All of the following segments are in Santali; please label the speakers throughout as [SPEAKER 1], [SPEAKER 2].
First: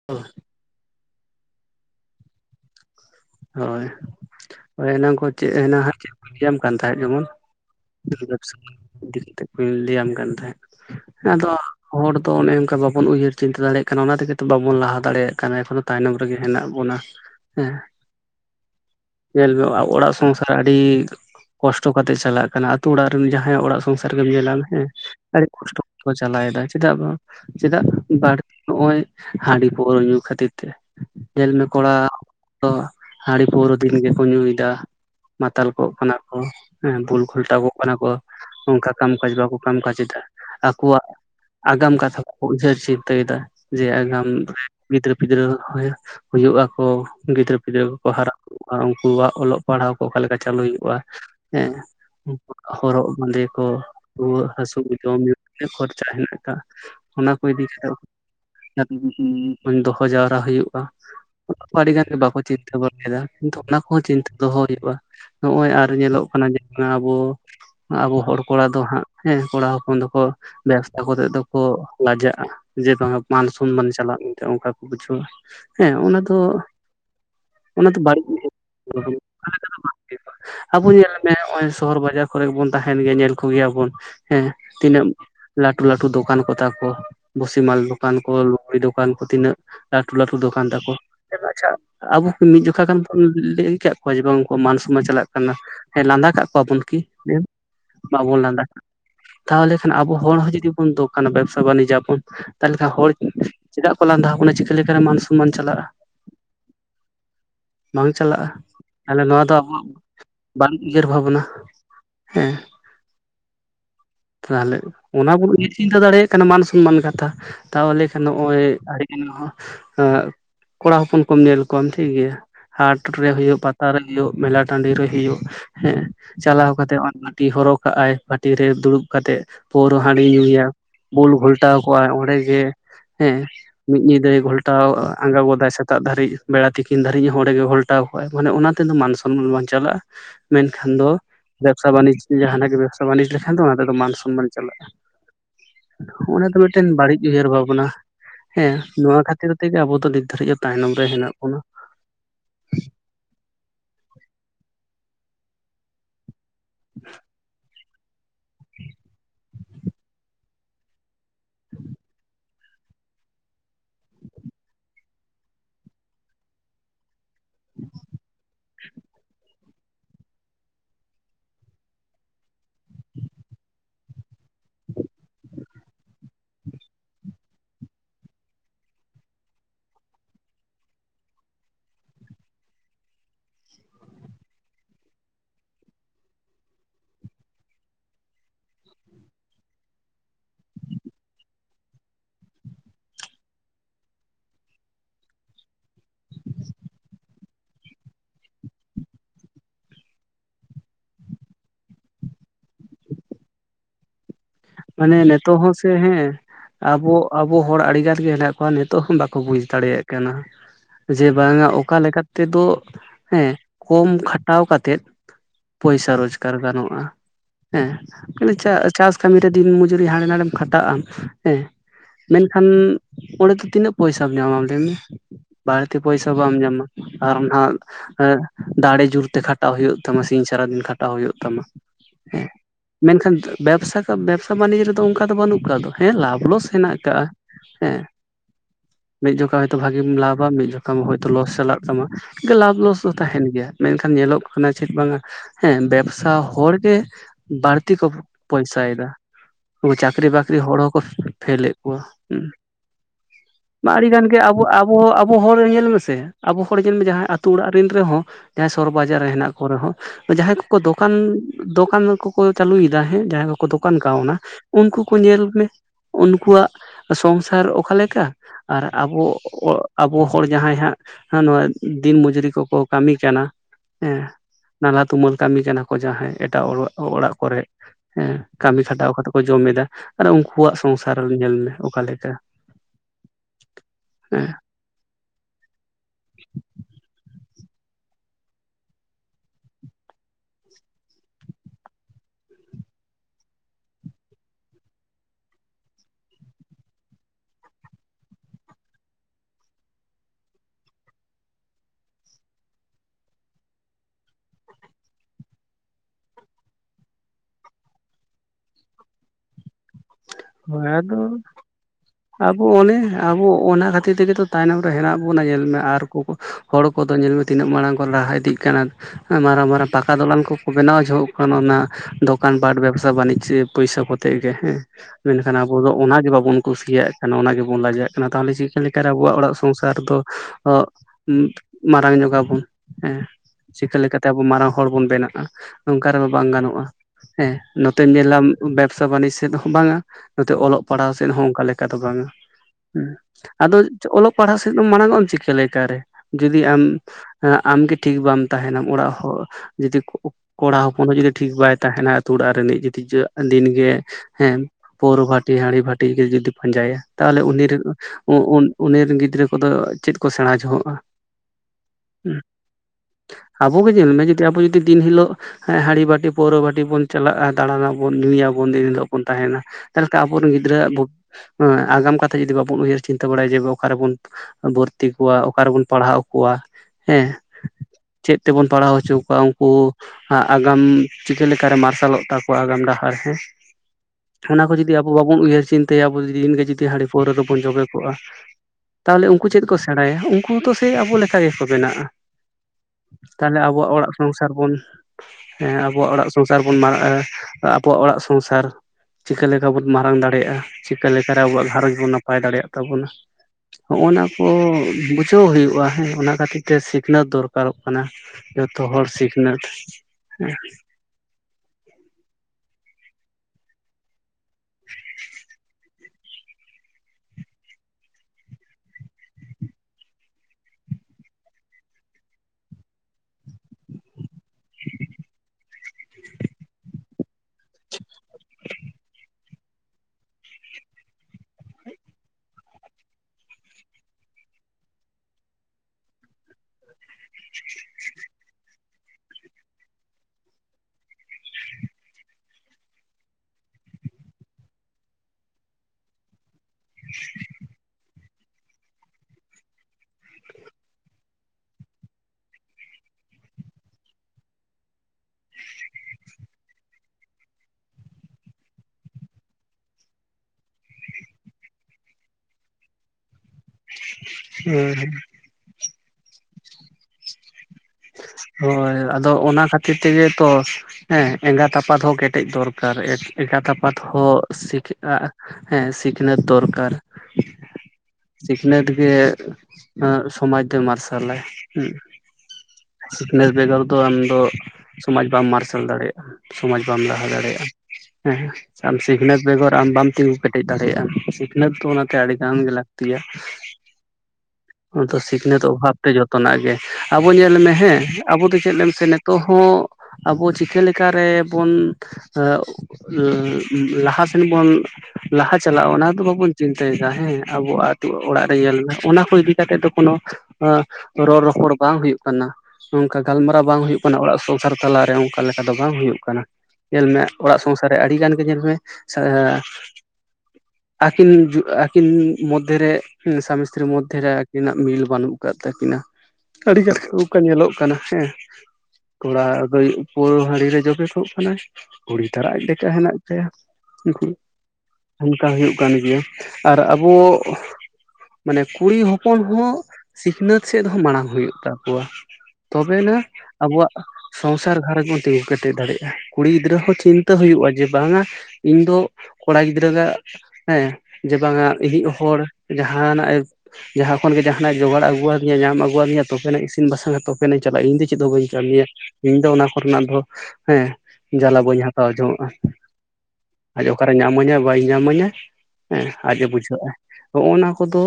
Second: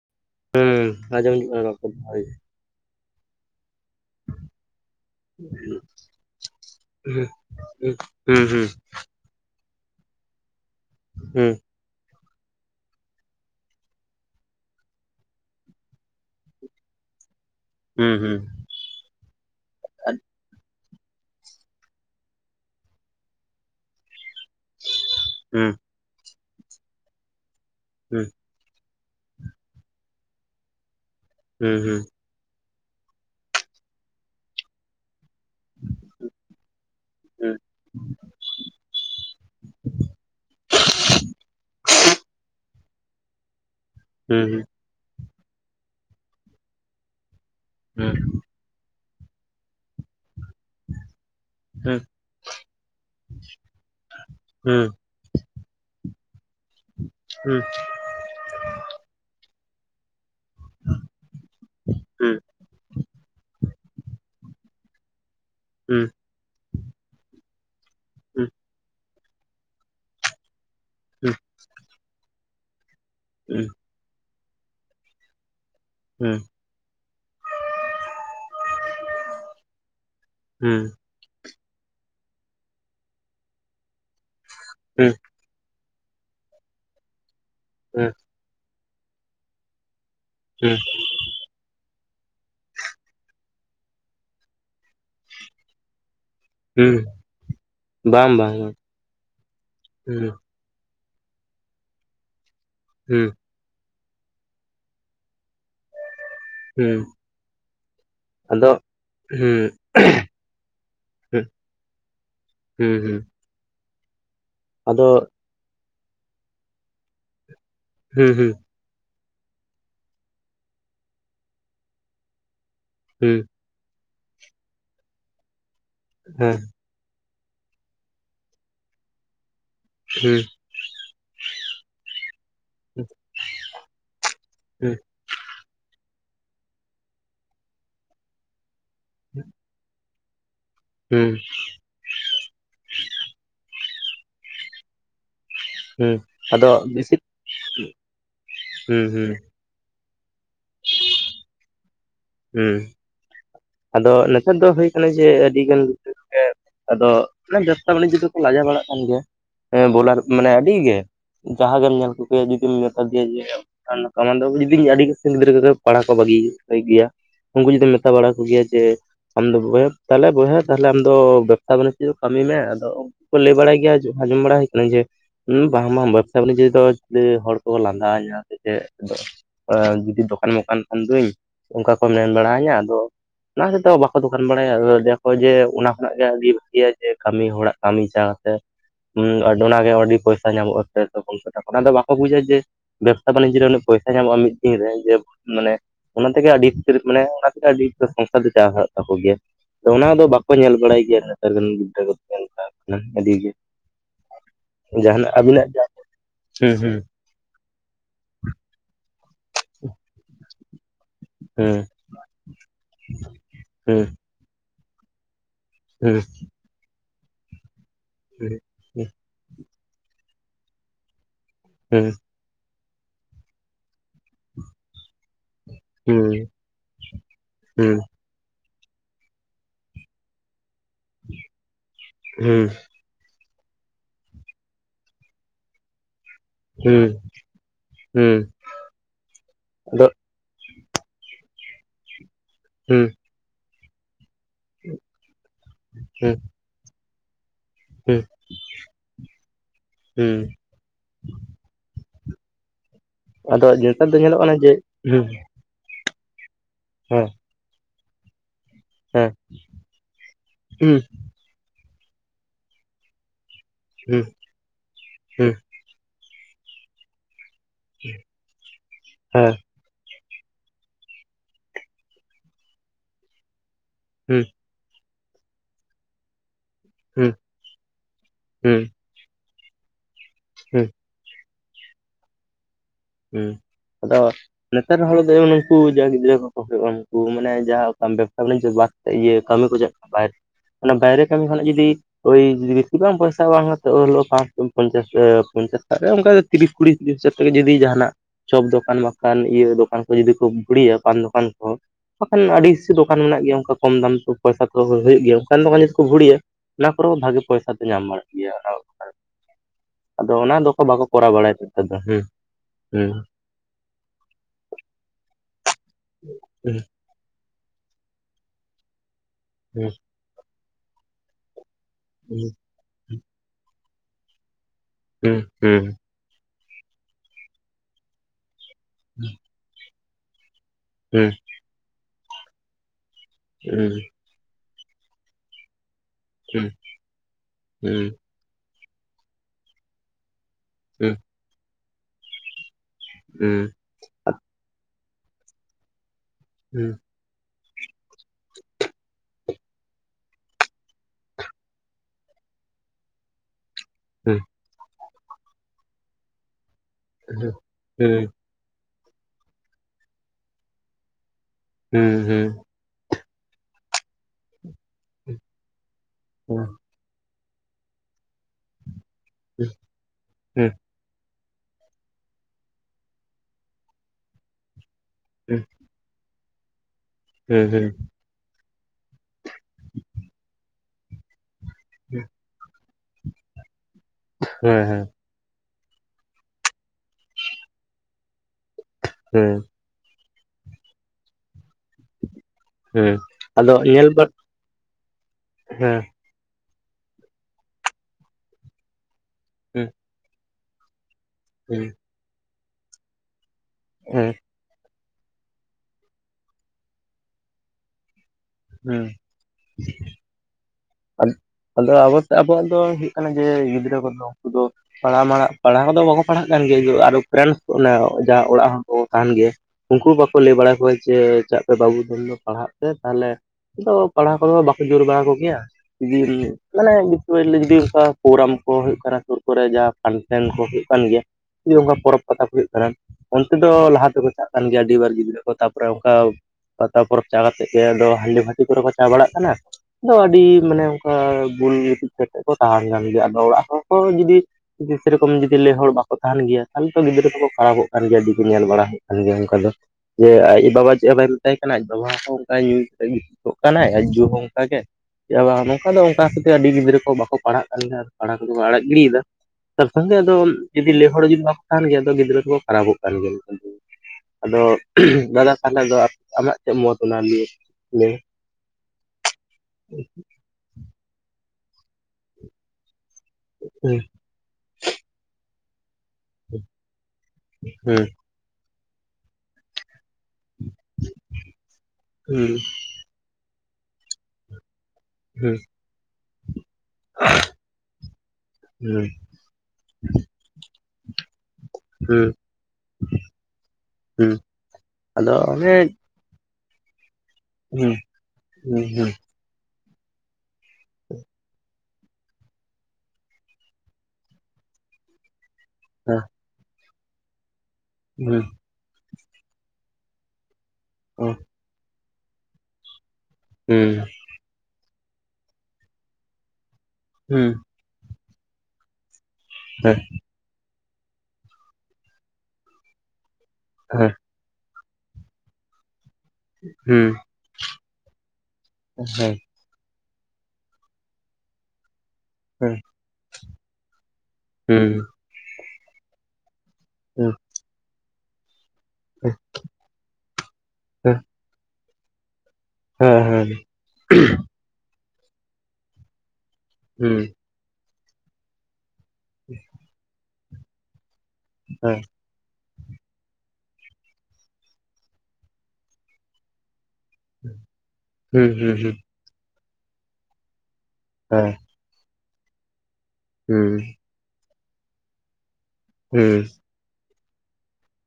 [SPEAKER 1] [unintelligible]
[SPEAKER 2] ᱦᱩᱸ ᱟᱸᱡᱚᱢ ᱦᱤᱡᱩᱜ ᱠᱟᱱᱟ ᱜᱚᱢᱠᱮ [inaudible]
[SPEAKER 1] ᱦᱳᱭ᱾ ᱦᱳᱭ ᱮᱱᱟᱝ ᱠᱷᱚᱡ ᱪᱮᱫ
[SPEAKER 2] ᱜᱮ
[SPEAKER 1] ᱦᱮᱱᱟᱝ ᱪᱮᱫ ᱞᱟᱹᱭᱟᱢ ᱠᱟᱱ ᱛᱟᱦᱮᱸᱫ ᱡᱮᱢᱚᱱ
[SPEAKER 2] ᱦᱩᱸ ᱦᱩᱸ ᱦᱩᱸ
[SPEAKER 1] [unintelligible] [unintelligible] ᱞᱟᱹᱭᱟᱢ ᱠᱟᱱ ᱛᱟᱦᱮᱸᱫ ᱟᱫᱚ ᱦᱚᱲ ᱫᱚ ᱚᱱᱮ ᱚᱱᱠᱟ ᱵᱟᱵᱚᱱ ᱩᱭᱦᱟᱹᱨ ᱪᱤᱱᱛᱟᱹ ᱫᱟᱲᱮᱭᱟᱜ ᱠᱟᱱᱟ ᱚᱱᱟ ᱛᱮᱜᱮ ᱛᱚ ᱵᱟᱵᱚᱱ ᱞᱟᱦᱟ ᱫᱟᱲᱮᱭᱟᱜ ᱠᱟᱱᱟ ᱮᱠᱷᱚᱱᱚ ᱛᱟᱭᱱᱚᱢ ᱨᱮᱜᱮ ᱦᱮᱱᱟᱜ ᱵᱚᱱᱟ᱾ ᱦᱮᱸ
[SPEAKER 2] ᱦᱩᱸ ᱦᱩᱸ
[SPEAKER 1] ᱧᱮᱞ ᱢᱮ ᱚᱲᱟᱜ ᱥᱚᱝᱥᱟᱨ ᱟᱹᱰᱤ ᱠᱚᱥᱴᱚ ᱠᱟᱛᱮᱫ ᱪᱟᱞᱟᱜ ᱠᱟᱱᱟ ᱟᱛᱳ ᱚᱲᱟᱜ ᱨᱮᱱ ᱡᱟᱦᱟᱸᱭᱟᱜ ᱚᱲᱟᱜ ᱥᱚᱝᱥᱟᱨ ᱜᱮᱢ ᱧᱮᱞᱟ ᱦᱮᱸ ᱟᱹᱰᱤ
[SPEAKER 2] ᱦᱩᱸ ᱦᱩᱸ
[SPEAKER 1] ᱠᱚᱥᱴᱚ ᱠᱟᱛᱮ ᱠᱚ ᱪᱟᱞᱟᱣᱮᱫᱟ ᱪᱮᱫᱟᱜ ᱵᱟ ᱪᱮᱫᱟᱜ ᱵᱟᱹᱲᱛᱤ ᱱᱚᱜ-ᱚᱭ ᱦᱟᱺᱰᱤ ᱯᱟᱹᱣᱨᱟᱹ ᱧᱩ ᱠᱷᱟᱹᱛᱤᱨ ᱛᱮ᱾ ᱧᱮᱞ ᱢᱮ
[SPEAKER 2] ᱦᱩᱸ ᱦᱩᱸ
[SPEAKER 1] ᱠᱚᱲᱟ
[SPEAKER 2] ᱦᱩᱸ
[SPEAKER 1] ᱫᱚ ᱦᱟᱺᱰᱤ ᱯᱳᱣᱨᱳ ᱫᱤᱱ ᱜᱮᱠᱚ ᱧᱩᱭᱮᱫᱟ᱾ ᱢᱟᱛᱟᱞ ᱠᱚᱜ ᱠᱟᱱᱟ ᱠᱚ ᱦᱮᱸ ᱵᱩᱞ ᱠᱷᱟᱞᱴᱟᱣ ᱠᱚᱜ ᱠᱟᱱᱟ ᱠᱚ᱾ ᱚᱱᱠᱟ ᱠᱟᱢ ᱠᱟᱡᱽ ᱵᱟᱠᱚ ᱠᱟᱢᱠᱟᱡᱽ ᱮᱫᱟ ᱟᱠᱚᱣᱟᱜ᱾ ᱟᱜᱟᱢ ᱠᱟᱛᱷᱟ ᱠᱚ ᱠᱚ ᱩᱭᱦᱟᱹᱨ ᱪᱤᱱᱛᱟᱹᱭᱮᱫᱟ᱾ ᱡᱮ ᱟᱜᱟᱢ
[SPEAKER 2] ᱦᱩᱸ ᱦᱩᱸ ᱦᱩᱸ ᱦᱩᱸ ᱦᱩᱸ ᱦᱩᱸ ᱦᱩᱸ ᱦᱩᱸ ᱦᱩᱸ ᱦᱩᱸ ᱦᱩᱸ ᱦᱩᱸ
[SPEAKER 1] ᱨᱮ ᱜᱤᱫᱽᱨᱟᱹ ᱯᱤᱫᱽᱨᱟᱹ ᱦᱩᱭᱩᱜ ᱟᱠᱚ ᱜᱤᱫᱽᱨᱟᱹ ᱯᱤᱫᱽᱨᱟᱹ ᱠᱚᱠᱚ ᱦᱟᱨᱟᱜ ᱟᱨ ᱩᱱᱠᱩᱣᱟᱜ ᱚᱞᱚᱜ ᱯᱟᱲᱦᱟᱣ ᱠᱚ ᱚᱠᱟᱞᱮᱠᱟ ᱪᱟᱹᱞᱩ ᱦᱩᱭᱩᱜ-ᱟ? ᱦᱮᱸ ᱦᱚᱨᱚᱜ ᱵᱟᱸᱫᱮ ᱠᱚ ᱨᱩᱣᱟᱹᱜ ᱦᱟᱹᱥᱩ ᱡᱚᱢ ᱧᱩ ᱛᱤᱱᱟᱜ ᱠᱷᱚᱨᱪᱟ ᱦᱮᱱᱟᱜ ᱠᱟᱜ ᱚᱱᱟ ᱠᱚ
[SPEAKER 2] ᱦᱩᱸ
[SPEAKER 1] ᱤᱫᱤ ᱠᱟᱛᱮ [unintelligible] ᱢᱮᱱᱫᱚ ᱠᱚ ᱡᱟᱣᱨᱟ ᱦᱩᱭᱩᱜ-ᱟ ᱟᱹᱰᱤ ᱜᱟᱱ ᱜᱮ ᱵᱟᱠᱚᱡ [unintelligible] ᱠᱤᱱᱛᱩ ᱚᱱᱟ ᱠᱚᱦᱚᱸ ᱪᱤᱱᱛᱟᱹ ᱫᱚᱦᱚ ᱦᱩᱭᱩᱜ-ᱟ ᱱᱚᱜ-ᱚᱭ ᱟᱨ ᱧᱮᱞᱚᱜ ᱠᱟᱱᱟ ᱡᱮ ᱱᱚᱜᱚᱭ ᱟᱵᱚ ᱟᱵᱚ ᱦᱚᱲ ᱠᱚᱲᱟ ᱫᱚ ᱦᱟᱸᱜ ᱦᱮᱸ ᱠᱚᱲᱟ ᱦᱚᱯᱚᱱ ᱫᱚᱠᱚ ᱵᱮᱥᱛᱚ ᱠᱚᱛᱮ ᱫᱚᱠᱚ ᱞᱟᱡᱟᱜ-ᱟ ᱡᱮ ᱵᱟᱝᱟ ᱢᱟᱱ ᱥᱚᱢᱢᱟᱱ ᱪᱟᱞᱟᱜ ᱤᱧ ᱛᱮ ᱚᱱᱠᱟ ᱠᱚ ᱵᱩᱡᱷᱟᱹᱣᱟ ᱦᱮᱸ ᱚᱱᱟ ᱛᱚ ᱦᱚ
[SPEAKER 2] ᱦᱩᱸ
[SPEAKER 1] ᱚᱱᱟ ᱫᱚ ᱵᱟᱹᱲᱤᱡ [inaudible]
[SPEAKER 2] ᱦᱩᱸ ᱦᱩᱸ
[SPEAKER 1] ᱟᱵᱚ ᱧᱮᱞᱮᱢ ᱢᱮ ᱦᱚᱜᱚᱭ ᱥᱚᱦᱚᱨ ᱵᱟᱡᱟᱨ ᱠᱚᱨᱮ ᱜᱮᱵᱚᱱ ᱛᱟᱦᱮᱱ ᱜᱮᱭᱟ ᱧᱮᱞ ᱠᱚᱜᱮᱭᱟ ᱵᱚᱱ ᱦᱮᱸ ᱛᱤᱱᱟᱹᱜ ᱞᱟᱴᱩ ᱞᱟᱴᱩ ᱫᱚᱠᱟᱱ ᱠᱚ ᱛᱟᱠᱚ ᱵᱷᱩᱥᱤ ᱢᱟᱞ ᱫᱚᱠᱟᱱ ᱠᱚ ᱞᱩᱜᱽᱲᱤ ᱫᱚᱠᱟᱱ ᱠᱚ ᱛᱤᱱᱟᱹᱜ ᱞᱟᱴᱩ ᱞᱟᱴᱩ ᱫᱚᱠᱟᱱ ᱛᱟᱠᱚ [unintelligible] ᱟᱵᱚ ᱠᱤ ᱢᱤᱫ ᱡᱚᱠᱷᱟ ᱜᱟᱱ ᱵᱚᱱ ᱞᱟᱹᱭ ᱠᱟᱫ ᱠᱚᱣᱟ ᱡᱮ ᱵᱟᱝ ᱩᱱᱠᱩᱣᱟᱜ ᱢᱟᱱ ᱥᱚᱢᱢᱟᱱ ᱪᱟᱞᱟᱜ ᱠᱟᱱᱟ ᱦᱮ ᱞᱟᱸᱫᱟ ᱠᱟᱜ ᱠᱚᱣᱟ ᱵᱟᱵᱚᱱ ᱠᱤ
[SPEAKER 2] ᱵᱟᱝ
[SPEAKER 1] ᱵᱟᱵᱚᱱ
[SPEAKER 2] ᱵᱟᱝ
[SPEAKER 1] ᱞᱟᱸᱫᱟ
[SPEAKER 2] ᱵᱟᱝ
[SPEAKER 1] ᱛᱟᱦᱞᱮ ᱠᱷᱟᱱ ᱟᱵᱚ
[SPEAKER 2] ᱦᱩᱸ
[SPEAKER 1] ᱦᱚᱲ ᱦᱚᱸ ᱡᱩᱫᱤ ᱫᱚᱠᱟᱱᱟ ᱵᱮᱵᱥᱟ ᱵᱟᱱᱤᱡᱟ ᱟᱵᱚᱱ ᱛᱟᱦᱞᱮ ᱠᱷᱟᱱ ᱦᱚᱲ
[SPEAKER 2] ᱦᱩᱸ
[SPEAKER 1] ᱪᱮᱫᱟᱜ ᱠᱚ ᱞᱟᱸᱫᱟᱦᱟ ᱵᱚᱱᱟ ᱪᱤᱠᱟᱹ ᱞᱮᱠᱟᱨᱮ ᱢᱟᱱ ᱥᱚᱱᱢᱟᱱ ᱪᱟᱞᱟᱜ-ᱟ᱾
[SPEAKER 2] ᱦᱩᱸ
[SPEAKER 1] ᱵᱟᱝ ᱪᱟᱞᱟᱜ-ᱟ
[SPEAKER 2] ᱟᱫᱚ
[SPEAKER 1] ᱛᱟᱦᱚᱞᱮ ᱱᱚᱣᱟ ᱫᱚ
[SPEAKER 2] ᱦᱩᱸ
[SPEAKER 1] ᱵᱟᱝ ᱩᱭᱦᱟᱹᱨ ᱵᱷᱟᱵᱽᱱᱟ ᱦᱮᱸ
[SPEAKER 2] ᱦᱩᱸ ᱦᱩᱸ
[SPEAKER 1] ᱛᱟᱦᱚᱞᱮ
[SPEAKER 2] ᱟᱫᱚ
[SPEAKER 1] ᱚᱱᱟ ᱵᱚᱱ ᱪᱤᱱᱛᱟᱹ ᱫᱟᱲᱮᱭᱟᱜ ᱠᱟᱱᱟ ᱢᱟᱱ ᱥᱚᱱᱢᱟᱱ ᱠᱟᱛᱷᱟ ᱛᱟᱦᱚᱞᱮ ᱠᱷᱟᱱ
[SPEAKER 2] ᱦᱩᱸ ᱦᱩᱸ
[SPEAKER 1] ᱱᱚᱜ-ᱚᱭ ᱟᱰᱤ ᱠᱚᱲᱟ ᱦᱚᱯᱚᱱ ᱠᱚᱢ ᱧᱮᱞ ᱠᱚᱣᱟᱢ ᱴᱷᱤᱠ ᱜᱮᱭᱟ ᱦᱟᱴ ᱨᱮ
[SPEAKER 2] ᱦᱩᱸ
[SPEAKER 1] ᱦᱩᱭᱩᱜ ᱯᱟᱛ ᱛᱟᱨᱮ ᱦᱩᱭᱳᱜ ᱢᱮᱞᱟ ᱴᱟᱸᱰᱤ ᱨᱮ ᱦᱩᱭᱩᱜ ᱦᱮᱸ
[SPEAKER 2] ᱦᱮᱸ
[SPEAKER 1] ᱪᱟᱞᱟᱣ ᱠᱟᱛᱮᱜ ᱦᱚᱜᱱᱟ ᱛᱤ ᱦᱚᱨᱚᱜ ᱠᱟᱜᱟᱭ ᱵᱟᱴᱤᱨ ᱨᱮ ᱫᱩᱲᱩᱵ ᱠᱟᱛᱮᱜ ᱯᱟᱹᱣᱨᱟᱹ ᱦᱟᱺᱰᱤ
[SPEAKER 2] ᱦᱩᱸ
[SPEAKER 1] ᱧᱩᱭᱟ᱾ ᱵᱩᱞ ᱜᱷᱞᱴᱟᱣ ᱠᱚᱜᱟᱭ ᱚᱸᱰᱮᱜᱮ ᱦᱮᱸ ᱢᱤᱫ ᱧᱤᱫ ᱜᱷᱚᱞᱴᱟᱣ ᱟᱸᱜᱟ ᱜᱚᱫᱟᱭ ᱥᱮᱛᱟᱜ ᱫᱷᱟᱹᱨᱤᱡ ᱵᱮᱲᱟ ᱛᱤᱠᱤᱱ ᱫᱷᱟᱹᱨᱤᱡ ᱦᱚᱸ ᱚᱰᱮᱜ ᱜᱮ ᱜᱷᱟᱞᱴᱟᱣ ᱠᱚᱜ-ᱟᱭ ᱢᱟᱱᱮ ᱚᱱᱟ ᱛᱮ ᱫᱚ ᱢᱟᱱ ᱥᱚᱱᱢᱟᱱ ᱵᱟᱝ ᱪᱟᱞᱟᱜ-ᱟ ᱢᱮᱱᱠᱷᱟᱱ ᱫᱚ
[SPEAKER 2] ᱦᱩᱸ ᱦᱩᱸ
[SPEAKER 1] ᱵᱮᱵᱽᱥᱟ ᱵᱟᱹᱱᱤᱡ ᱡᱟᱦᱟ ᱱᱟᱜ ᱜᱮ ᱵᱮᱵᱥᱟ ᱵᱟᱹᱱᱤᱡᱽ ᱞᱮᱠᱷᱟᱱ ᱫᱚ ᱚᱱᱟ ᱛᱮᱫᱚ ᱢᱟᱱ ᱥᱚᱱᱢᱟᱱ ᱪᱟᱞᱟᱜ-ᱟ
[SPEAKER 2] ᱦᱩᱸ
[SPEAKER 1] ᱚᱱᱟ ᱫᱚ
[SPEAKER 2] ᱟᱫᱚ
[SPEAKER 1] ᱢᱤᱫᱴᱮᱱ
[SPEAKER 2] ᱵᱮᱥᱤ
[SPEAKER 1] ᱵᱟᱹᱲᱤᱡ ᱩᱭᱦᱟᱹᱨ ᱵᱷᱟᱵᱱᱟ ᱦᱮᱸ
[SPEAKER 2] ᱦᱩᱸ
[SPEAKER 1] ᱱᱚᱣᱟ
[SPEAKER 2] ᱦᱩᱸ
[SPEAKER 1] ᱠᱷᱟᱹᱛᱤᱨ ᱛᱤ ᱟᱵᱚ ᱫᱚ ᱱᱤᱛ ᱫᱷᱟᱹᱨᱤᱡ ᱫᱚ ᱛᱟᱭᱱᱚᱢ ᱨᱮ ᱦᱮᱱᱟᱜ ᱵᱚᱱᱟ ᱾
[SPEAKER 2] ᱦᱩᱸ ᱟᱫᱚ ᱱᱮᱛᱟᱨ ᱫᱚ ᱦᱩᱭ ᱠᱟᱱᱟ ᱡᱮ ᱟᱹᱰᱤ ᱜᱟᱱ ᱜᱤᱫᱟᱹᱨ ᱜᱮ ᱟᱫᱚ ᱵᱮᱯᱵᱥᱟ ᱵᱟᱱᱤᱡᱚ ᱫᱚᱠᱚ ᱞᱟᱡᱟᱣ ᱵᱟᱲᱟᱜ ᱠᱟᱱ ᱜᱮᱭᱟ, ᱦᱮᱸ ᱵᱚᱞᱟᱨ ᱢᱟᱱᱮ ᱟᱹᱰᱤ ᱜᱮ ᱾ ᱡᱟᱦᱟᱸ ᱜᱮᱢ ᱧᱮᱞ ᱠᱚᱜᱮᱭᱟ, ᱡᱩᱫᱤᱢ ᱢᱮᱛᱟ ᱫᱮᱭᱟ ᱡᱮ ᱟᱨ ᱱᱚᱝᱠᱟᱱ ᱫᱚ ᱟᱹᱰᱤ ᱜᱤᱫᱽᱨᱟᱹ ᱯᱟᱲᱦᱟᱣ ᱠᱚ ᱵᱟᱹᱜᱤ ᱵᱟᱜᱤ ᱜᱮᱭᱟ ᱩᱱᱠᱩ ᱡᱩᱫᱤᱢ ᱢᱮᱛᱟ ᱵᱟᱲᱟ ᱠᱚ ᱜᱮᱭᱟ ᱡᱮ, ᱟᱢ ᱫᱚ ᱵᱚᱭᱦᱟ ᱛᱟᱦᱚᱞᱮ ᱵᱚᱭᱦᱟ, ᱟᱢ ᱫᱚ ᱵᱮᱵᱽᱥᱟ ᱵᱟᱹᱱᱤᱡᱚ ᱠᱟᱹᱢᱤ ᱢᱮ, ᱟᱫᱚ ᱚᱠ ᱠᱚ ᱞᱟᱹᱭ ᱵᱟᱲᱟᱭ ᱜᱮᱭᱟ ᱡᱮ ᱟᱸᱡᱚᱢ ᱵᱟᱲᱟ ᱦᱩᱭ ᱟᱠᱟᱱᱟ, ᱡᱮ ᱵᱟᱝ ᱵᱟᱝ ᱵᱮᱵᱽᱥᱟ ᱵᱟᱱᱤᱡᱡᱚ ᱫᱚ ᱦᱚᱲ ᱠᱚ ᱞᱟᱸᱫᱟ ᱟᱧᱟᱹ ᱥᱮ ᱪᱮ ᱡᱩᱫᱤ ᱫᱚᱠᱟᱱ ᱢᱚᱠᱟᱱ ᱠᱷᱟᱱ ᱫᱩᱧ ᱚᱱᱠᱟ ᱠᱚ ᱢᱮᱱ ᱵᱟᱲ ᱟᱹᱧᱟᱹ ᱟᱫᱚ ᱚᱱᱟ ᱥᱛᱮ ᱦᱚ ᱵᱟᱠᱚ ᱫᱚᱠᱟᱱ ᱵᱟᱲᱟᱭᱟ, ᱟ ᱫᱭᱟ ᱠᱚ ᱡᱮ ᱚᱱᱟ ᱠᱷᱚᱱᱟᱜ ᱜᱮ ᱟᱹᱰᱤ ᱵᱷᱟᱹᱜᱤᱭᱟ ᱡᱮ ᱠᱟᱹᱢᱤ ᱦᱚᱲᱟᱜ, ᱠᱟᱹᱢᱤ ᱪᱟᱼᱛᱮ, ᱦᱩᱸ ᱰᱚᱱᱟᱜᱮ ᱟᱹᱰᱤ ᱯᱚᱭᱥᱟ ᱧᱟᱢᱚᱜ ᱟᱥᱮ, ᱠᱚᱢᱥᱚ ᱴᱟᱠᱟ ᱚᱱᱟ ᱫᱚ ᱵᱟᱠᱚ ᱵᱩᱡᱟ ᱡᱮ ᱼᱼ ᱵᱮᱵᱽᱥᱟ ᱵᱟᱱᱤᱡᱡᱚ ᱨᱮ, ᱩᱱᱟᱹᱜ ᱯᱚᱭᱥᱟ ᱧᱟᱢᱚᱜᱼᱟ ᱢᱤᱫ ᱫᱤᱱ ᱨᱮ, ᱡᱮ ᱢᱟᱱᱮ ᱚᱱᱟ ᱛᱮᱜᱮ ᱟᱹᱰᱤ ᱢᱟᱱᱮ ᱚᱱᱟᱛᱮ ᱟᱹᱰᱤ ᱥᱚᱝᱥᱟᱨ ᱫᱚ ᱪᱟ [unintelligible] ᱛᱟᱠᱚ ᱜᱮᱭᱟ᱾ ᱟᱫᱚ ᱚᱱᱟᱫᱚ ᱵᱟᱠᱚ ᱧᱮᱞ ᱵᱟᱲᱟᱭ ᱜᱮᱭᱟ, ᱱᱮᱛᱟᱨ ᱨᱮᱱ ᱜᱤᱫᱽᱨᱟᱹ ᱠᱚᱫᱚ [inaudible] ᱟᱹᱰᱤᱜᱮ ᱼᱼ
[SPEAKER 1] ᱢᱟᱱᱮ ᱱᱤᱛᱳ ᱦᱚᱸ
[SPEAKER 2] ᱡᱟ
[SPEAKER 1] ᱥᱮ ᱦᱮᱸ,
[SPEAKER 2] ᱦᱩᱸ
[SPEAKER 1] ᱟᱵᱚ ᱟᱵᱚ ᱦᱚᱲ ᱟᱹᱲᱤᱜᱟᱱ ᱜᱮ ᱦᱮᱱᱟᱜ ᱠᱚᱣᱟ, ᱱᱤᱛᱚᱜ ᱦᱚᱸ ᱵᱟᱠᱚ ᱵᱩᱡᱽ ᱫᱟᱲᱮᱭᱟᱜ ᱠᱟᱱᱟ ᱾ ᱡᱮ ᱵᱟᱝᱟ
[SPEAKER 2] ᱦᱩᱸ
[SPEAKER 1] ᱚᱠᱟ ᱞᱮᱠᱟ ᱛᱮᱫᱚ ᱦᱮᱸ,
[SPEAKER 2] ᱦᱩᱸ
[SPEAKER 1] ᱠᱚᱢ ᱠᱷᱟᱴᱟᱣ ᱠᱟᱛᱮᱫ ᱼᱼ ᱯᱚᱭᱥᱟ
[SPEAKER 2] ᱦᱩᱸ
[SPEAKER 1] ᱨᱳᱡᱽᱜᱟᱨ ᱜᱟᱱᱚᱜᱼᱟ ᱦᱮᱸ, ᱢᱟᱱᱮ ᱪᱟ ᱪᱟᱥ ᱛᱮ ᱫᱤᱱ ᱢᱚᱡᱩᱨᱤ ᱦᱟᱸᱰᱮ ᱱᱟᱰᱮᱢ ᱠᱷᱟᱴᱟᱜᱼᱟ ᱦᱮᱸ ᱼᱼ
[SPEAKER 2] ᱦᱩᱸ
[SPEAKER 1] ᱢᱮᱱᱠᱷᱟᱱ ᱚᱸᱰᱮ ᱫᱚ ᱛᱤᱱᱟᱹᱜ ᱯᱚᱭᱥᱟᱢ ᱧᱟᱢᱟᱢ ᱞᱟᱹᱭ ᱢᱮ? ᱵᱟᱲᱛᱤ ᱯᱚᱭᱥᱟ
[SPEAKER 2] ᱦᱩᱸ
[SPEAKER 1] ᱵᱟᱢ ᱧᱟᱢᱟ, ᱟᱨ ᱱᱟᱜ
[SPEAKER 2] ᱦᱩᱸ
[SPEAKER 1] ᱫᱟᱲᱮ ᱡᱳᱨᱛᱮ ᱠᱷᱟᱴᱟᱣ ᱦᱩᱭᱩᱜ ᱛᱟᱢᱟ, ᱥᱤᱧ ᱥᱟᱨᱟᱫᱤᱱ ᱠᱷᱟᱴᱟᱣ ᱦᱩᱭᱩᱜ ᱛᱟᱢᱟ ᱦᱮ,
[SPEAKER 2] ᱦᱩᱸ
[SPEAKER 1] ᱢᱮᱱᱠᱷᱟᱱ ᱵᱮᱵᱽᱥᱟ ᱵᱮᱵᱽᱥᱟ ᱵᱟᱹᱱᱤᱡᱽ ᱨᱮᱫᱚ ᱚᱱᱠᱟ ᱫᱚ ᱵᱟᱹᱱᱩᱜ ᱟᱠᱟᱫᱟ ᱫᱚ, ᱦᱮᱸ ᱞᱟᱵᱷ ᱞᱚᱥ ᱦᱱᱟᱜ
[SPEAKER 2] ᱦᱩᱸ
[SPEAKER 1] ᱠᱟᱜᱼᱟ ᱦᱮᱸ,
[SPEAKER 2] ᱦᱩᱸ ᱦᱩᱸ
[SPEAKER 1] ᱢᱤᱫ ᱡᱚᱠᱷᱟ ᱦᱚᱭᱛᱳ
[SPEAKER 2] ᱟᱫᱚ
[SPEAKER 1] ᱵᱷᱟᱜᱤᱢ ᱞᱟᱯ ᱢᱤᱫ ᱡᱚᱠᱷᱚᱢ ᱦᱭᱛ ᱞᱚᱥ ᱪᱟᱞᱟᱜ ᱛᱟᱢᱟ, ᱞᱟᱵᱷ ᱞᱚᱥ
[SPEAKER 2] ᱦᱩᱸ
[SPEAKER 1] ᱫᱚ ᱛᱟᱦᱮᱱ ᱜᱮᱭᱟ, ᱢᱮᱱᱠᱷᱟᱱ ᱧᱮᱞᱚᱜ ᱠᱟᱱᱟ ᱪᱮᱫ ᱵᱟᱝ-ᱟ ᱦᱮᱸ,
[SPEAKER 2] ᱦᱩᱸ
[SPEAKER 1] ᱵᱮᱵᱽᱥᱟ ᱦᱚᱲ ᱜᱮ ᱵᱟᱹᱲᱛᱤ ᱠᱚ
[SPEAKER 2] ᱦᱩᱸ
[SPEAKER 1] ᱠᱟᱭᱫᱟ ᱩᱱᱠᱩ ᱪᱟᱹᱠᱨᱤ
[SPEAKER 2] ᱦᱩᱸ
[SPEAKER 1] ᱵᱟᱹᱠᱨᱤ ᱦᱚᱲ ᱦᱚᱸᱠᱚ ᱯᱷᱮᱞᱮᱫ ᱠᱚᱣᱟ᱾ ᱦᱮᱸ
[SPEAKER 2] ᱟᱫᱚ
[SPEAKER 1] ᱢᱟ ᱟᱹᱰᱤ
[SPEAKER 2] ᱱᱮᱛᱟᱨ ᱫᱚ
[SPEAKER 1] ᱜᱟᱱ ᱜᱮ
[SPEAKER 2] ᱧᱮᱞᱚᱜ ᱠᱟᱱᱟ
[SPEAKER 1] ᱟᱵᱚ
[SPEAKER 2] ᱡᱮ
[SPEAKER 1] ᱟᱵᱚ
[SPEAKER 2] ᱦᱩᱸ
[SPEAKER 1] ᱟᱵᱚ ᱦᱚᱲ ᱜᱮ ᱧᱮᱞ ᱢᱮᱥᱮ, ᱟᱵᱚ ᱦᱚᱲ ᱡᱮᱱ ᱢᱮ ᱡᱟᱦᱟᱸᱭ
[SPEAKER 2] ᱦᱮᱸ
[SPEAKER 1] ᱟᱹᱛᱩ ᱚᱲᱟᱜ ᱨᱤᱱ ᱨᱮᱦᱚᱸ ᱡᱟᱦᱟᱸᱭ ᱥᱚᱦᱚᱨ ᱵᱟᱡᱟᱨ
[SPEAKER 2] ᱦᱮᱸ
[SPEAKER 1] ᱨᱮ ᱦᱮᱱᱟᱜ ᱠᱚ ᱨᱮᱦᱚᱸ, ᱡᱟᱦᱟᱸᱭ ᱠᱚᱠᱚ
[SPEAKER 2] ᱦᱩᱸ
[SPEAKER 1] ᱫᱚᱠᱟᱱ ᱫᱚᱠᱟᱱ ᱠᱚᱠᱚ ᱪᱟᱹᱞᱩᱭᱮᱫᱟ ᱦᱮᱸ, ᱡᱟᱦᱟᱸᱭ ᱠᱚᱠᱚ ᱫᱚᱠᱟᱱ
[SPEAKER 2] ᱦᱩᱸ
[SPEAKER 1] ᱠᱟᱣᱱᱟ ᱩᱱᱠᱩ ᱠᱚ
[SPEAKER 2] ᱦᱩᱸ
[SPEAKER 1] ᱧᱮᱞ
[SPEAKER 2] ᱦᱮᱸ
[SPEAKER 1] ᱢᱮ, ᱩᱱᱠᱩᱣᱟᱜ ᱥᱚᱝᱥᱟᱨ ᱚᱠᱟᱞᱮᱠᱟ, ᱟᱨ ᱟᱵᱚ ᱚ ᱟᱵᱚ ᱦᱚᱲ ᱡᱟᱦᱟᱸᱭ ᱦᱟᱸᱜ ᱱᱚᱣᱟ ᱫᱤᱱ ᱢᱚᱡᱩᱨᱤ ᱠᱚ ᱠᱚ ᱠᱟᱹᱢᱤ ᱠᱟᱱᱟ, ᱦᱮᱸ
[SPEAKER 2] ᱦᱩᱸ
[SPEAKER 1] ᱱᱟᱞᱦᱟ ᱛᱩᱢᱟᱹᱞ ᱠᱟᱹᱢᱤ ᱠᱟᱱᱟ ᱠᱚ ᱡᱟᱦᱟᱸᱭ, ᱮᱴᱟᱜ
[SPEAKER 2] ᱦᱩᱸ
[SPEAKER 1] ᱚᱲᱟᱜ ᱠᱚᱨᱮ ᱦᱮᱸ ᱠᱟᱹᱢᱤ
[SPEAKER 2] ᱦᱩᱸ
[SPEAKER 1] ᱠᱷᱟ ᱠᱷᱟᱴᱟᱣ ᱠᱟᱛᱮ ᱠᱚ ᱡᱚᱢ ᱮᱫᱟ, ᱟᱨ ᱩᱱᱠᱩᱣᱟᱜ
[SPEAKER 2] ᱦᱩᱸ
[SPEAKER 1] ᱥᱚᱝᱥᱟᱨ ᱧᱮᱞ ᱢᱮ ᱚᱠᱟ ᱞᱮᱠᱟ᱾
[SPEAKER 2] ᱦᱮᱸ ᱟᱫᱚ
[SPEAKER 1] ᱦᱮᱸ
[SPEAKER 2] ᱱᱮᱛᱟᱨ ᱦᱚᱲ ᱫᱚ ᱡᱮᱢᱚᱱ ᱩᱱᱠᱩ ᱡᱟ ᱜᱤᱫᱽᱨᱟᱹ ᱠᱚᱠᱚ ᱦᱩᱭᱩᱜᱼᱟ, ᱩᱱᱠᱩ ᱢᱟᱱᱮ ᱡᱟᱦᱟᱸ ᱵᱮᱵᱽᱥᱟ ᱵᱟᱱᱤᱡ ᱡᱚ ᱵᱟᱫ ᱛᱮ ᱤᱭᱟᱹ ᱠᱟᱹᱢᱤ ᱠᱚ ᱪᱟ ᱵᱟᱭ ᱚᱱᱟ ᱵᱟᱭᱨᱮ ᱠᱟᱹᱢᱤ ᱠᱷᱚᱱᱟᱜ ᱡᱩᱫᱤ ᱳᱭ ᱡᱫᱤ ᱵᱮᱥᱤ ᱵᱟᱝ ᱯᱚᱭᱥᱟ ᱵᱟᱝᱟ ᱦᱳᱛᱳᱜ ᱦᱤᱞᱳᱜ ᱯᱟᱪᱥ ᱯᱚᱧᱪᱟᱥ ᱠ ᱨᱮ ᱚᱱᱠᱟ ᱛᱤᱨᱤᱥ ᱠᱩᱲᱤ [unintelligible] ᱛᱮ ᱡᱩᱫᱤ ᱡᱟᱦᱟᱱ ᱱᱟᱜ ᱪᱚᱯ ᱫᱚᱠᱟᱱ ᱵᱟᱠᱷᱟᱱ, ᱤᱭᱟᱹ ᱫᱚᱠᱟᱱ ᱠᱚ ᱡᱩᱫᱤ ᱠᱚ ᱵᱷᱩᱲᱤᱭᱟ, ᱯᱟᱱ ᱫᱚᱠᱟᱱ ᱠᱚ᱾ ᱵᱟᱠᱷᱟᱱ ᱟᱹᱰᱤ ᱥᱤ ᱫᱚᱠᱟᱱ ᱢᱮᱱᱟᱜ ᱜᱮᱭᱟ ᱚᱱᱠᱟ ᱠᱚᱢ ᱫᱟᱢ, ᱯᱚᱭᱥᱟ ᱛᱚ ᱦᱩᱭᱩᱜ ᱜᱮᱭᱟ ᱚᱱᱠᱟᱱ ᱫᱚᱠᱟᱱ ᱡᱤᱱᱤᱥ ᱠᱚ ᱵᱷᱩᱲᱤᱭᱟ ᱚᱱᱟ ᱠᱚᱨᱮ ᱦᱚ ᱵᱷᱟᱜᱮ ᱯᱚᱭᱥᱟ ᱫᱚ ᱧᱟᱢ ᱵᱟᱲᱟᱜ ᱜᱮᱭᱟ᱾
[SPEAKER 1] [unintelligible]
[SPEAKER 2] ᱟᱫᱚ ᱚᱱᱟ ᱫᱚᱠᱚ
[SPEAKER 1] ᱦᱳᱭ
[SPEAKER 2] ᱵᱟᱠᱚ
[SPEAKER 1] ᱟᱫᱚ
[SPEAKER 2] ᱠᱚᱨᱟᱣ ᱵᱟᱲᱟᱭ ᱱᱮᱛᱟᱨ ᱫᱚ
[SPEAKER 1] ᱟᱵᱚ ᱚᱱᱮ
[SPEAKER 2] ᱦᱩᱸ
[SPEAKER 1] ᱟᱵᱚ ᱚᱱᱟ ᱠᱷᱟᱹᱛᱤᱨ ᱛᱮᱜᱮ ᱛᱚ ᱛᱟᱭᱱᱚᱢ ᱨᱮ ᱦᱮᱱᱟᱜ ᱵᱚᱱᱟ ᱧᱮᱞᱢᱮ ᱟᱨᱠᱚ ᱠᱚ ᱠᱚ ᱦᱚᱲ, ᱠᱫᱚ ᱧᱮᱞ ᱢᱮ ᱛᱤᱱᱟᱹᱜ ᱢᱟᱲᱟᱝ ᱠᱚ ᱞᱟᱦᱟ ᱤᱫᱤᱜ ᱠᱟᱱᱟ ᱢᱟᱨᱟᱝ
[SPEAKER 2] ᱦᱮᱸ ᱦᱮᱸ ᱦᱮᱸ
[SPEAKER 1] ᱢᱟᱨᱟᱝ ᱯᱟᱠᱟ ᱫᱚᱞᱟᱱ ᱠᱚᱠᱚ ᱵᱮᱱᱟᱣᱟ ᱡᱷᱚᱠ, ᱠᱷᱚᱱ ᱚᱱᱟ ᱫᱚᱠᱟᱱ ᱯᱟᱴ ᱵᱮᱵᱥᱟ ᱵᱟᱱᱤᱡᱽᱡ ᱯᱚᱭᱥᱟ ᱠᱚᱛᱮᱜ ᱜᱮ ᱦᱮᱸ, ᱢᱮᱱᱠᱷᱟᱱ ᱟᱵᱚ ᱫᱚ ᱚᱱᱟᱜᱮ ᱵᱟᱵᱚᱱ ᱠᱩᱥᱤᱭᱟᱜ ᱠᱟᱱᱟ ᱚᱱᱟ ᱜᱮᱵᱚᱱ ᱞᱟᱡᱟᱜ ᱠᱟᱱᱟ ᱛᱟᱦᱚᱞᱮ ᱪᱮ, ᱪᱮᱜ ᱞᱮᱠᱟ ᱨᱮ ᱟᱵᱚᱣᱟᱜ ᱚᱲᱟᱜ ᱥᱚᱝᱥᱟᱨ ᱫᱚ ᱢᱟᱨᱟᱝ ᱧᱚᱜ ᱧᱚᱜ ᱟᱵᱚᱱ ᱦᱮᱸ᱾ ᱪᱤᱠᱟᱹ ᱞᱮᱠᱟᱛᱮ ᱟᱵᱚ ᱢᱟᱨᱟᱝ ᱦᱚᱲ ᱵᱚᱱ ᱵᱮᱱᱟᱜᱼᱟ᱾ ᱱᱚᱝᱠᱟ ᱨᱮ ᱫᱚ ᱵᱟᱝ ᱜᱟᱱᱚᱜᱼᱟ ᱦᱮᱸ ᱱᱚᱛᱮᱧ ᱧᱮᱞᱟᱢ ᱵᱮᱵᱥᱟ ᱵᱟᱹᱱᱤᱡᱽ ᱥᱮᱫ ᱦᱚᱸ ᱵᱟᱝᱟ-ᱟ᱾ ᱱᱚᱛᱮ ᱚᱞᱚᱜ ᱯᱟᱲᱦᱟᱣ ᱥᱮᱫ ᱦᱚᱸᱚᱱᱠᱟ ᱞᱮᱠᱟ ᱫᱚ ᱵᱟᱝᱟ-ᱟ ᱟᱫᱚ ᱦᱩᱸ ᱟᱫᱚ ᱚᱞᱚᱜ ᱯᱟᱲᱦᱟᱜ ᱥᱮᱫ ᱢᱟᱲᱟᱝᱚᱜᱼᱟ ᱪᱤᱠᱟ ᱞᱮᱠᱟ ᱨᱮ ᱡᱩᱫᱤ ᱟᱢ᱾ ᱦᱮᱸ ᱟᱢᱜᱮ ᱴᱷᱤᱠ ᱵᱟᱢ ᱛᱟᱦᱮᱸᱱᱟᱢ ᱚᱲᱟᱜ ᱦᱚᱲ᱾ ᱡᱩᱫᱤ ᱠᱚᱲᱟ ᱦᱚᱯᱚᱱ ᱦᱚᱸ ᱡᱩᱫᱤ ᱴᱷᱤᱠ ᱵᱟᱭ ᱛᱟᱦᱮᱱᱟ ᱟᱛᱳ ᱚᱲᱟᱜ ᱨᱤᱱᱤᱡ ᱡᱩᱫᱤ ᱫᱤᱱ ᱜᱮ᱾ ᱦᱮᱸ ᱯᱳᱣᱨᱳ ᱵᱷᱷᱟᱴᱤ ᱦᱟᱸᱲᱤ ᱵᱷᱷᱟᱴᱤ ᱜᱮ ᱡᱩᱫᱤ ᱯᱟᱸᱡᱟᱭᱟ ᱛᱟᱦᱚᱞᱮ ᱩᱱᱤ ᱨᱮᱱ ᱩᱸ ᱩᱱ ᱩᱱᱤ ᱨᱤᱱ ᱜᱤᱫᱽᱨᱟᱹ ᱠᱚᱫᱚ ᱪᱮᱫ ᱠᱚ ᱥᱮᱬᱟ ᱡᱚᱦᱚᱜᱼᱟ᱾
[SPEAKER 2] ᱦᱩᱸ ᱦᱩᱸ
[SPEAKER 1] ᱟᱵᱚ ᱜᱮ ᱧᱮᱞ ᱢᱮ ᱡᱩᱫᱤ ᱟᱵᱚ ᱡᱩᱫᱤ ᱫᱤᱱ ᱦᱤᱞᱳᱜ ᱦᱟᱲᱤ ᱵᱟᱹᱴᱤ ᱯᱟᱹᱣᱨᱟᱹ ᱵᱟᱹᱴᱤ ᱵᱚᱱ᱾ ᱪᱟᱞᱟᱜᱼᱟ ᱫᱟᱬᱟᱱᱟ ᱵᱚᱱ ᱧᱩᱭᱟᱵᱚᱱ ᱫᱤᱱ ᱦᱤᱞᱳᱜ ᱵᱚᱱ ᱛᱟᱦᱮᱱᱟ ᱛᱟᱦᱞᱮ ᱠᱟ ᱟᱵᱚᱨᱮᱱ ᱜᱤᱫᱽᱨᱟᱹᱣᱟᱜ ᱵᱷᱩ᱾ ᱦᱮᱸ ᱟᱜᱟᱢ ᱠᱟᱛᱷᱟ ᱡᱩᱫᱤ ᱵᱟᱵᱚᱱ ᱩᱭᱦᱟᱹᱨ ᱪᱤᱱᱛᱟᱹ ᱵᱟᱲᱟᱭᱟ ᱡᱮ ᱚᱠᱟᱨᱮᱵᱚᱱ ᱵᱷᱳᱨ, ᱛᱤ ᱠᱚᱣᱟ ᱚᱠᱟ ᱨᱮᱵᱚᱱ ᱯᱟᱲᱦᱟᱣᱚ ᱠᱚᱣᱟ ᱦᱮᱸ, ᱪᱮᱫ ᱛᱮᱵᱚᱱ ᱯᱟᱲᱦᱟᱣ ᱦᱚᱪᱚ ᱠᱚᱣᱟ ᱩᱱᱠᱩ ᱟᱜᱟᱢ᱾ ᱪᱤᱠᱟᱹ ᱞᱮᱠᱟᱨᱮ ᱢᱟᱨᱥᱟᱞᱚᱜ ᱛᱟᱠᱚᱣᱟ ᱟᱜᱟᱢ ᱰᱟᱦᱟᱨ ᱦᱮᱸ᱾ ᱚᱱᱟ ᱠᱚ ᱡᱩᱫᱤ ᱟᱵᱚ ᱵᱟᱵᱚᱱ ᱩᱭᱦᱟᱹᱨ ᱪᱤᱱᱛᱟᱹᱟ ᱟᱵᱚ ᱡᱩᱫᱤ ᱫᱤᱱ ᱜᱮ ᱡᱩᱫᱤ ᱦᱟᱺᱰᱤ ᱯᱟᱹᱣᱨᱟᱹ ᱨᱮᱵᱚᱱ ᱡᱚᱵᱮ ᱠᱚᱜᱼᱟ᱾ ᱛᱟᱦᱚᱞᱮ ᱩᱱᱠᱩ ᱪᱮᱫ ᱠᱚ ᱥᱮᱬᱟᱭᱟ ᱩᱱᱠᱩ ᱛᱚ ᱥᱮ ᱟᱵᱚ ᱞᱮᱠᱟᱜᱮ ᱠᱚ ᱵᱮᱱᱟᱜ ᱛᱟᱦᱚᱞᱮ
[SPEAKER 2] ᱟᱫᱚ
[SPEAKER 1] ᱟᱵᱚᱣᱟᱜ
[SPEAKER 2] ᱧᱮᱞ
[SPEAKER 1] ᱚᱲᱟᱜ
[SPEAKER 2] ᱵᱟᱲ
[SPEAKER 1] ᱥᱚᱝᱥᱟᱨ ᱵᱚᱱ
[SPEAKER 2] ᱦᱮᱸ
[SPEAKER 1] ᱟᱵᱚᱣᱟᱜ ᱚᱲᱟᱜ ᱥᱚᱝᱥᱟᱨ ᱵᱚᱱ ᱢᱟᱨᱟᱜ, ᱟᱵᱚᱣᱟᱜ ᱚᱲᱟᱜ ᱥᱚᱝᱥᱟᱨ, ᱪᱤᱠᱟᱹ ᱞᱮᱠᱟ ᱵᱩᱱ
[SPEAKER 2] ᱦᱮᱸ
[SPEAKER 1] ᱢᱟᱨᱟᱝ ᱫᱟᱲᱮᱭᱟᱜ-ᱟ᱾ ᱪᱤᱠᱟᱹ ᱞᱮᱠᱟᱨᱮ ᱟᱵᱚᱣᱟᱜ
[SPEAKER 2] ᱦᱮᱸ
[SPEAKER 1] ᱜᱷᱟᱨᱚᱡᱽ ᱵᱚᱱ ᱱᱟᱯᱟᱭ ᱫᱟᱲᱮᱭᱟᱜ ᱛᱟᱵᱚᱱᱟ ᱱᱚᱜ-ᱚ ᱱᱟ
[SPEAKER 2] ᱦᱮᱸ
[SPEAKER 1] ᱠᱚ ᱵᱩᱡ, ᱵᱩᱡᱷᱟᱣ ᱦᱩᱭᱩᱜ-ᱟ ᱦᱮᱸ ᱚᱱᱟ ᱠᱷᱟᱹᱛᱤᱨ ᱛᱮ ᱥᱤᱠᱷᱱᱟᱹᱛ ᱫᱚᱨᱠᱟᱨᱚᱜ ᱠᱟᱱᱟ ᱡᱚᱛᱚ ᱦᱚᱲ ᱥᱮ, ᱱᱮᱛ, ᱦᱮᱸ,
[SPEAKER 2] ᱟᱫᱚ ᱟᱵᱚ ᱟᱵᱚᱣᱟᱜ ᱫᱚ ᱦᱩᱭᱩᱜ ᱠᱟᱱᱟ ᱡᱮ ᱜᱤᱫᱽᱨᱟᱹ ᱠᱚᱫᱚ ᱩᱱᱠᱩ ᱫᱚ ᱯᱟᱲᱦᱟᱜ ᱢᱟᱲᱟ ᱯᱟᱲᱦᱟᱜ ᱠᱚᱫᱚ ᱵᱟᱠᱚ ᱜᱮᱭᱟ ᱟᱨᱚ ᱯᱨᱮᱱᱴᱥ ᱚᱱᱮ ᱡᱟᱦᱟᱸ ᱚᱲᱟᱜ ᱦᱚᱸᱠᱚ ᱛᱟᱦᱮᱱ ᱜᱮᱭᱟ᱾ ᱩᱱᱠᱩ ᱵᱟᱠᱚ ᱞᱟᱹᱭ ᱵᱟᱲᱟ ᱠᱚᱣᱟ ᱡᱮ ᱪᱮᱫ ᱯᱮ ᱵᱟᱹᱵᱩ ᱛᱮᱦᱮᱧ ᱫᱚ ᱯᱟᱲᱦᱟᱜ ᱛᱮ ᱛᱟᱦᱚᱞᱮ, ᱟᱫᱚ ᱠᱚᱲᱦᱣ ᱠᱚ ᱫᱚ ᱵᱟᱠᱚ ᱡᱳᱨ ᱵᱟᱲᱟ ᱠᱚᱜᱮᱭᱟ᱾ ᱡᱩᱫᱤ ᱢᱟᱱᱮ ᱡᱩᱫᱤ ᱚᱱᱠᱟ ᱯᱨᱳᱜᱨᱟᱢ ᱠᱚ ᱦᱩᱭᱩᱜ ᱠᱟᱱᱟ ᱥᱩᱨ ᱠᱚᱨᱮ ᱡᱟᱦᱟᱸ ᱯᱷᱟᱱᱥᱮᱱ ᱠᱚ ᱦᱩᱭᱩᱜ ᱠᱟᱱ ᱜᱮᱭᱟ ᱡᱤ ᱚᱱᱠᱟ ᱯᱚᱨᱚᱵᱽ ᱯᱟᱛᱟ ᱠᱚ ᱦᱩᱭᱩᱜ ᱠᱟᱱᱟ, ᱚᱱᱛᱮ ᱫᱚ ᱞᱟᱦᱟ ᱛᱮᱠᱚ ᱪᱟᱞᱟᱜ ᱠᱟᱱ ᱜᱮᱭᱟ ᱟᱹᱰᱤᱵᱟᱨ ᱜᱤᱫᱽᱨᱟᱹ ᱠᱚ ᱛᱟᱯᱚᱨᱮ ᱚᱱᱠᱟ ᱯᱟᱛᱟ ᱯᱚᱨᱚᱵᱽ ᱪᱟ ᱠᱟᱛᱮ ᱜᱮ ᱟᱫᱚ ᱦᱟᱸᱰᱤ ᱵᱷᱟᱴᱤ ᱠᱚᱨᱮ ᱠᱚ ᱪᱟ ᱵᱟᱲᱟᱜ ᱠᱟᱱᱟ ᱟᱫᱚ ᱟᱹᱰᱤ, ᱢᱟᱱᱮ ᱚᱱᱠᱟ ᱵᱩᱞ ᱜᱤᱛᱤᱡ ᱠᱟᱛᱮᱫ ᱠᱚ ᱛᱟᱦᱮᱸᱱ ᱠᱟᱱᱟᱱ ᱜᱮᱭᱟ ᱟᱫᱚ ᱚᱲᱟᱜ ᱦᱚᱲᱠᱚ ᱡᱩᱫᱤ ᱡᱩᱫᱤ ᱥᱮᱨᱚᱠᱚᱢ ᱡᱩᱫᱤ ᱞᱮ ᱦᱚᱲ ᱵᱟᱠᱚ ᱛᱟᱦᱮᱱ ᱜᱮᱭᱟ ᱛᱟᱦᱚᱞᱮ ᱛᱚ ᱜᱤᱫᱽᱨᱟᱹ ᱠᱚᱠᱚ ᱠᱷᱟᱨᱯᱚᱜ ᱠᱟᱱ ᱜᱮᱭᱟ ᱫᱤᱠ ᱧᱮᱞ ᱵᱟᱲᱟ ᱦᱩᱭᱩᱜ ᱠᱟᱱ ᱜᱮᱭᱟ ᱚᱱᱠᱟ ᱫᱚ, ᱡᱮ ᱟᱡ ᱵᱟᱵᱟ ᱪᱮᱫ ᱦᱚᱸ ᱵᱟᱭ ᱢᱮᱛᱟᱭᱟ ᱠᱟᱱᱟ ᱟᱡ ᱵᱟᱵᱟ ᱦᱚᱸ ᱚᱱᱠᱟᱜ ᱧᱩ ᱠᱟᱛᱮᱭ ᱜᱤᱛᱤᱡ ᱠᱚᱜ ᱠᱟᱱᱟᱭ ᱟᱡᱭᱩ ᱦᱚᱸ ᱚᱱᱠᱟᱜ ᱜᱮ ᱪᱮᱫ ᱦᱚᱸ ᱵᱟᱝ ᱱᱚᱝᱠᱟ ᱫᱚ ᱚᱱᱠᱟ ᱠᱟᱛᱮᱜ ᱟᱹᱰᱤ ᱜᱤᱫᱽᱨᱟᱹ ᱠᱚ ᱵᱟᱠᱚ ᱯᱟᱲᱦᱟᱜ ᱠᱟᱱ ᱜᱮᱭᱟ ᱯᱟᱲᱦᱟᱣ ᱠᱚᱫᱚ ᱠᱚ ᱟᱲᱟᱜ ᱜᱤᱰᱤᱭᱮᱫᱟ᱾ ᱥᱟᱨ ᱥᱚᱝᱜᱮ ᱟᱫᱚ ᱡᱩᱫᱤ ᱞᱮ ᱦᱚᱲ ᱡᱩᱫᱤ ᱵᱟᱠᱚ ᱛᱟᱦᱮᱱ ᱜᱮᱭᱟ ᱟᱫᱚ ᱜᱤᱫᱽᱨᱟᱹ ᱠᱚᱠᱚ ᱠᱷᱟᱨᱟᱯᱚᱜ ᱠᱟᱱ ᱜᱮᱭᱟ ᱫᱚ, ᱟᱫᱚ ᱫᱟᱫᱟ ᱛᱟᱦᱚᱞᱮ ᱫᱚ ᱟᱢᱟᱜ ᱪᱮᱫ ᱢᱚᱸᱡᱽ ᱚᱱᱟᱤᱭ,
[SPEAKER 1] ᱦᱳᱭ ᱟᱫᱚ ᱚᱱᱟ ᱠᱷᱟᱹᱛᱤᱨ ᱛᱮᱜᱮ ᱛᱚ, ᱦᱮᱸ ᱮᱸᱜᱟᱛ ᱟᱯᱟᱛ ᱦᱚᱸ ᱠᱮᱴᱮᱡ ᱫᱚᱨᱠᱟᱨ ᱮᱸᱜᱟᱛ ᱟᱯᱟᱛ
[SPEAKER 2] ᱢᱮ
[SPEAKER 1] ᱦᱚᱸ ᱥᱤᱠᱷ, -ᱟ ᱦᱮᱸ ᱥᱤᱠᱷᱱᱟᱹᱛ ᱫᱚᱨᱠᱟᱨ
[SPEAKER 2] ᱦᱩᱸ ᱦᱩᱸ
[SPEAKER 1] ᱥᱤᱠᱷᱱᱟᱹᱛ ᱜᱮ ᱮ ᱥᱚᱢᱟᱡ ᱫᱚ ᱢᱟᱨᱥᱟᱞᱟᱭ ᱦᱮᱸ᱾
[SPEAKER 2] ᱦᱩᱸ
[SPEAKER 1] ᱥᱤᱠᱷᱱᱟᱹᱛ ᱵᱮᱜᱚᱨ ᱫᱚ ᱟᱢᱫᱚ ᱥᱚᱢᱟᱡ ᱵᱟᱢ
[SPEAKER 2] ᱦᱩᱸ
[SPEAKER 1] ᱢᱟᱨᱥᱟᱞ ᱫᱟᱲᱮᱭᱟᱜ-ᱟ᱾ ᱥᱚᱢᱟᱡ ᱵᱟᱢ ᱞᱟᱦᱟ ᱫᱟᱲᱮᱭᱟᱜ-ᱟ᱾ ᱦᱮᱸ ᱟᱢ
[SPEAKER 2] ᱦᱩᱸ
[SPEAKER 1] ᱥᱤᱠᱷᱱᱟᱹᱛ ᱵᱮᱜᱚᱨ ᱟᱢ ᱵᱟᱢ ᱛᱤᱸᱜᱩ ᱠᱮᱴᱮᱡ ᱫᱟᱲᱮᱭᱟᱜᱼᱟ᱾ ᱥᱤᱠᱷᱱᱟᱹᱛ ᱫᱚ ᱚᱱᱟᱛᱮ
[SPEAKER 2] ᱦᱩᱸ
[SPEAKER 1] ᱟᱹᱰᱤ ᱜᱟᱱ ᱜᱮ ᱞᱟᱹᱠᱛᱤᱭᱟ᱾
[SPEAKER 2] ᱦᱩᱸ
[SPEAKER 1] ᱟᱫᱚ ᱥᱤᱠᱷᱱᱟᱹᱛ ᱚᱵᱷᱟᱵ ᱛᱮ ᱡᱷᱚᱛᱚᱱᱟᱜ ᱜᱮ ᱟᱵᱚ ᱧᱮᱞᱢᱮ
[SPEAKER 2] ᱦᱩᱸ
[SPEAKER 1] ᱦᱮᱸ ᱟᱵᱚ ᱪᱮᱫ
[SPEAKER 2] ᱦᱩᱸ
[SPEAKER 1] ᱞᱮᱢᱮᱥᱮ
[SPEAKER 2] ᱦᱩᱸ
[SPEAKER 1] ᱚᱠᱛᱚ ᱦᱚᱸ ᱟᱵᱚ ᱪᱤᱠᱟᱹ ᱞᱮᱠᱟ ᱨᱮᱵᱚᱱ ᱮ ᱞᱟᱦᱟ ᱥᱮᱱᱵᱚᱱ ᱞᱟᱦᱟ ᱪᱟᱞᱟᱜ-ᱟ ᱚᱱᱟ
[SPEAKER 2] ᱦᱮᱸ
[SPEAKER 1] ᱫᱚ ᱵᱟᱵᱚᱱ ᱪᱤᱱᱛᱟᱹᱭᱮᱫᱟ ᱦᱮ, ᱸ ᱟᱵᱚᱣᱟᱜ ᱟᱹᱛᱩ
[SPEAKER 2] ᱦᱩᱸ
[SPEAKER 1] ᱚᱲᱟᱜ ᱨᱮ ᱧᱮᱞ ᱚᱱᱟ ᱡᱩᱫᱤ ᱤᱫᱤ ᱠᱟᱛᱮ ᱫᱚ ᱠᱳᱱᱚ
[SPEAKER 2] ᱦᱩᱸ
[SPEAKER 1] ᱨᱚᱲᱨᱚᱯᱚᱲ ᱵᱟᱝ ᱦᱩᱭᱩᱜ ᱠᱟᱱᱟ᱾ ᱱᱚᱝᱠᱟ ᱜᱟᱞᱢᱟᱨᱟᱣ ᱵᱟᱝ ᱦᱩᱭᱩᱜ
[SPEAKER 2] ᱦᱩᱸ
[SPEAKER 1] ᱠᱟᱱᱟ ᱚᱲᱟᱜ ᱥᱚᱝᱥᱟᱨ ᱛᱟᱞᱟᱨᱮ ᱚᱱᱠᱟ ᱞᱮᱠᱟ ᱫᱚ ᱵᱟᱝ ᱦᱩᱭᱩᱜ ᱠᱟᱱᱟ᱾ ᱧᱮᱞ ᱢᱮ
[SPEAKER 2] ᱦᱩᱸ
[SPEAKER 1] ᱚᱲᱟᱜ ᱥᱚᱝᱥᱟᱨ ᱨᱮ ᱟᱹᱰᱤ ᱜᱟᱱ ᱜᱮ ᱧᱮᱞ ᱢᱮ ᱥᱟ
[SPEAKER 2] ᱦᱮᱸ
[SPEAKER 1] ᱟᱹᱠᱤᱱ ᱡᱩ ᱟᱹᱠᱤᱱ ᱢᱚᱫᱷᱮ ᱨᱮ ᱥᱟᱢᱤᱥᱛᱨᱤ
[SPEAKER 2] ᱦᱮᱸ
[SPEAKER 1] ᱢᱚᱫᱽᱫᱷᱮ ᱨᱮ ᱩᱱᱠᱤᱱᱟᱜ ᱢᱤᱞ ᱵᱟᱹᱱᱩᱜ ᱟᱠᱟᱫ ᱛᱟᱹᱠᱤᱱᱟ ᱟᱹᱰᱤᱜᱟᱱ
[SPEAKER 2] ᱦᱩᱸ
[SPEAKER 1] ᱚᱱᱠᱟ ᱧᱮᱞᱚᱜ ᱠᱟᱱᱟ ᱦᱮᱸ
[SPEAKER 2] ᱦᱮᱸ
[SPEAKER 1] ᱠᱚᱲᱟ ᱫᱚᱭ ᱯᱟᱣᱨᱟᱹ ᱦᱟᱺᱰᱤ ᱨᱮ ᱡᱚᱵᱮ ᱠᱚᱜ ᱠᱟᱱᱟᱭ᱾ ᱠᱩᱲᱤ ᱛᱟᱨ ᱟᱡ
[SPEAKER 2] ᱦᱮᱸ
[SPEAKER 1] ᱞᱮᱠᱟ ᱦᱮᱱᱟᱜ ᱠᱟᱫᱮᱭᱟ ᱩᱱᱠᱩ
[SPEAKER 2] ᱦᱩᱸ ᱦᱩᱸ
[SPEAKER 1] ᱚᱱᱠᱟ ᱦᱩᱭᱩᱜ ᱠᱟᱱ ᱜᱮᱭᱟ᱾ ᱟᱨ ᱟᱵᱚ
[SPEAKER 2] ᱦᱮᱸ
[SPEAKER 1] ᱢᱟᱱᱮ ᱠᱩᱲᱤ ᱦᱚᱯᱚᱱ ᱦᱚᱸ ᱥᱤᱠᱷᱱᱟᱹᱛ ᱥᱮᱫ ᱦᱚᱸ
[SPEAKER 2] ᱦᱮᱸ
[SPEAKER 1] ᱢᱟᱲᱟᱝ ᱦᱩᱭᱩᱜ ᱛᱟᱠᱚᱣᱟ᱾ ᱛᱚᱵᱮᱱᱟ
[SPEAKER 2] ᱦᱮᱸ ᱦᱩᱸ ᱦᱮᱸ ᱦᱩᱸ
[SPEAKER 1] ᱟᱵᱚᱣᱟᱜ ᱥᱚᱝᱥᱟᱨ ᱜᱷᱟᱨᱚᱸᱡᱽ ᱵᱚᱱ ᱛᱤᱸᱜᱩ ᱠᱮᱴᱮᱡ ᱫᱟᱲᱮᱭᱟᱜ-ᱟ ᱠᱩᱲᱤ ᱜᱤᱫᱽᱨᱟᱹ
[SPEAKER 2] ᱦᱩᱸ
[SPEAKER 1] ᱦᱚᱸᱪᱤᱱᱛᱟᱹ ᱦᱩᱭᱩᱜ-ᱟ ᱡᱮ ᱵᱟᱝ ᱟ ᱤᱧ ᱫᱚ ᱠᱚᱲᱟ ᱜᱤᱫᱽᱨᱟᱹ ᱜᱟᱜ ᱦᱮᱸ ᱡᱮ ᱵᱟᱝᱟ
[SPEAKER 2] ᱦᱩᱸ
[SPEAKER 1] ᱤᱧᱤᱡ
[SPEAKER 2] ᱦᱮᱸ
[SPEAKER 1] ᱦᱚᱲ ᱡᱟᱦᱟᱱᱟᱜ ᱮ ᱡᱟᱦᱟᱸ ᱠᱷᱚᱱ ᱜᱮ ᱡᱟᱦᱟᱱᱟᱜ ᱮ ᱡᱚᱜᱟᱲ ᱟᱹᱜᱩ ᱟᱹᱫᱤᱧᱟ ᱧᱟᱢ ᱟᱹᱜᱩ ᱟᱹᱫᱤᱧᱟ ᱛᱚᱵᱮᱱᱟ ᱤᱥᱤᱱ ᱵᱟᱥᱟᱝ -ᱟ᱾ ᱛᱚᱵᱮᱱᱟᱧ ᱪᱟᱞᱟᱜ-ᱟ ᱤᱧ ᱫᱚ ᱪᱮᱫ ᱦᱚᱸ ᱵᱟᱹᱧ
[SPEAKER 2] ᱦᱩᱸ ᱦᱩᱸ ᱦᱩᱸ ᱦᱮᱸ ᱦᱮᱸ ᱦᱩᱸ ᱦᱩᱸ
[SPEAKER 1] ᱠᱟᱹᱢᱤᱭᱟ
[SPEAKER 2] ᱦᱩᱸ
[SPEAKER 1] ᱤᱧ ᱫᱚ ᱚᱱᱟ ᱠᱚᱨᱮᱱᱟᱜ ᱫᱚ ᱦᱮᱸ ᱡᱟᱞᱟ ᱵᱟᱹᱧ ᱦᱟ ᱛᱚ ᱟᱡᱚᱹᱢᱚᱜ-ᱟ᱾
[SPEAKER 2] ᱦᱩᱸ᱾
[SPEAKER 1] ᱚᱠᱟᱨᱮ ᱧᱟᱢᱟᱹᱧᱟᱭ ᱵᱟᱭ ᱧᱟᱢᱟᱹᱧᱟᱭ ᱦᱮᱸ ᱟᱡ ᱮ ᱵᱩᱡᱷᱟᱹᱜ-ᱟ ᱦᱚᱜ-ᱱᱟ ᱠᱚᱫᱚ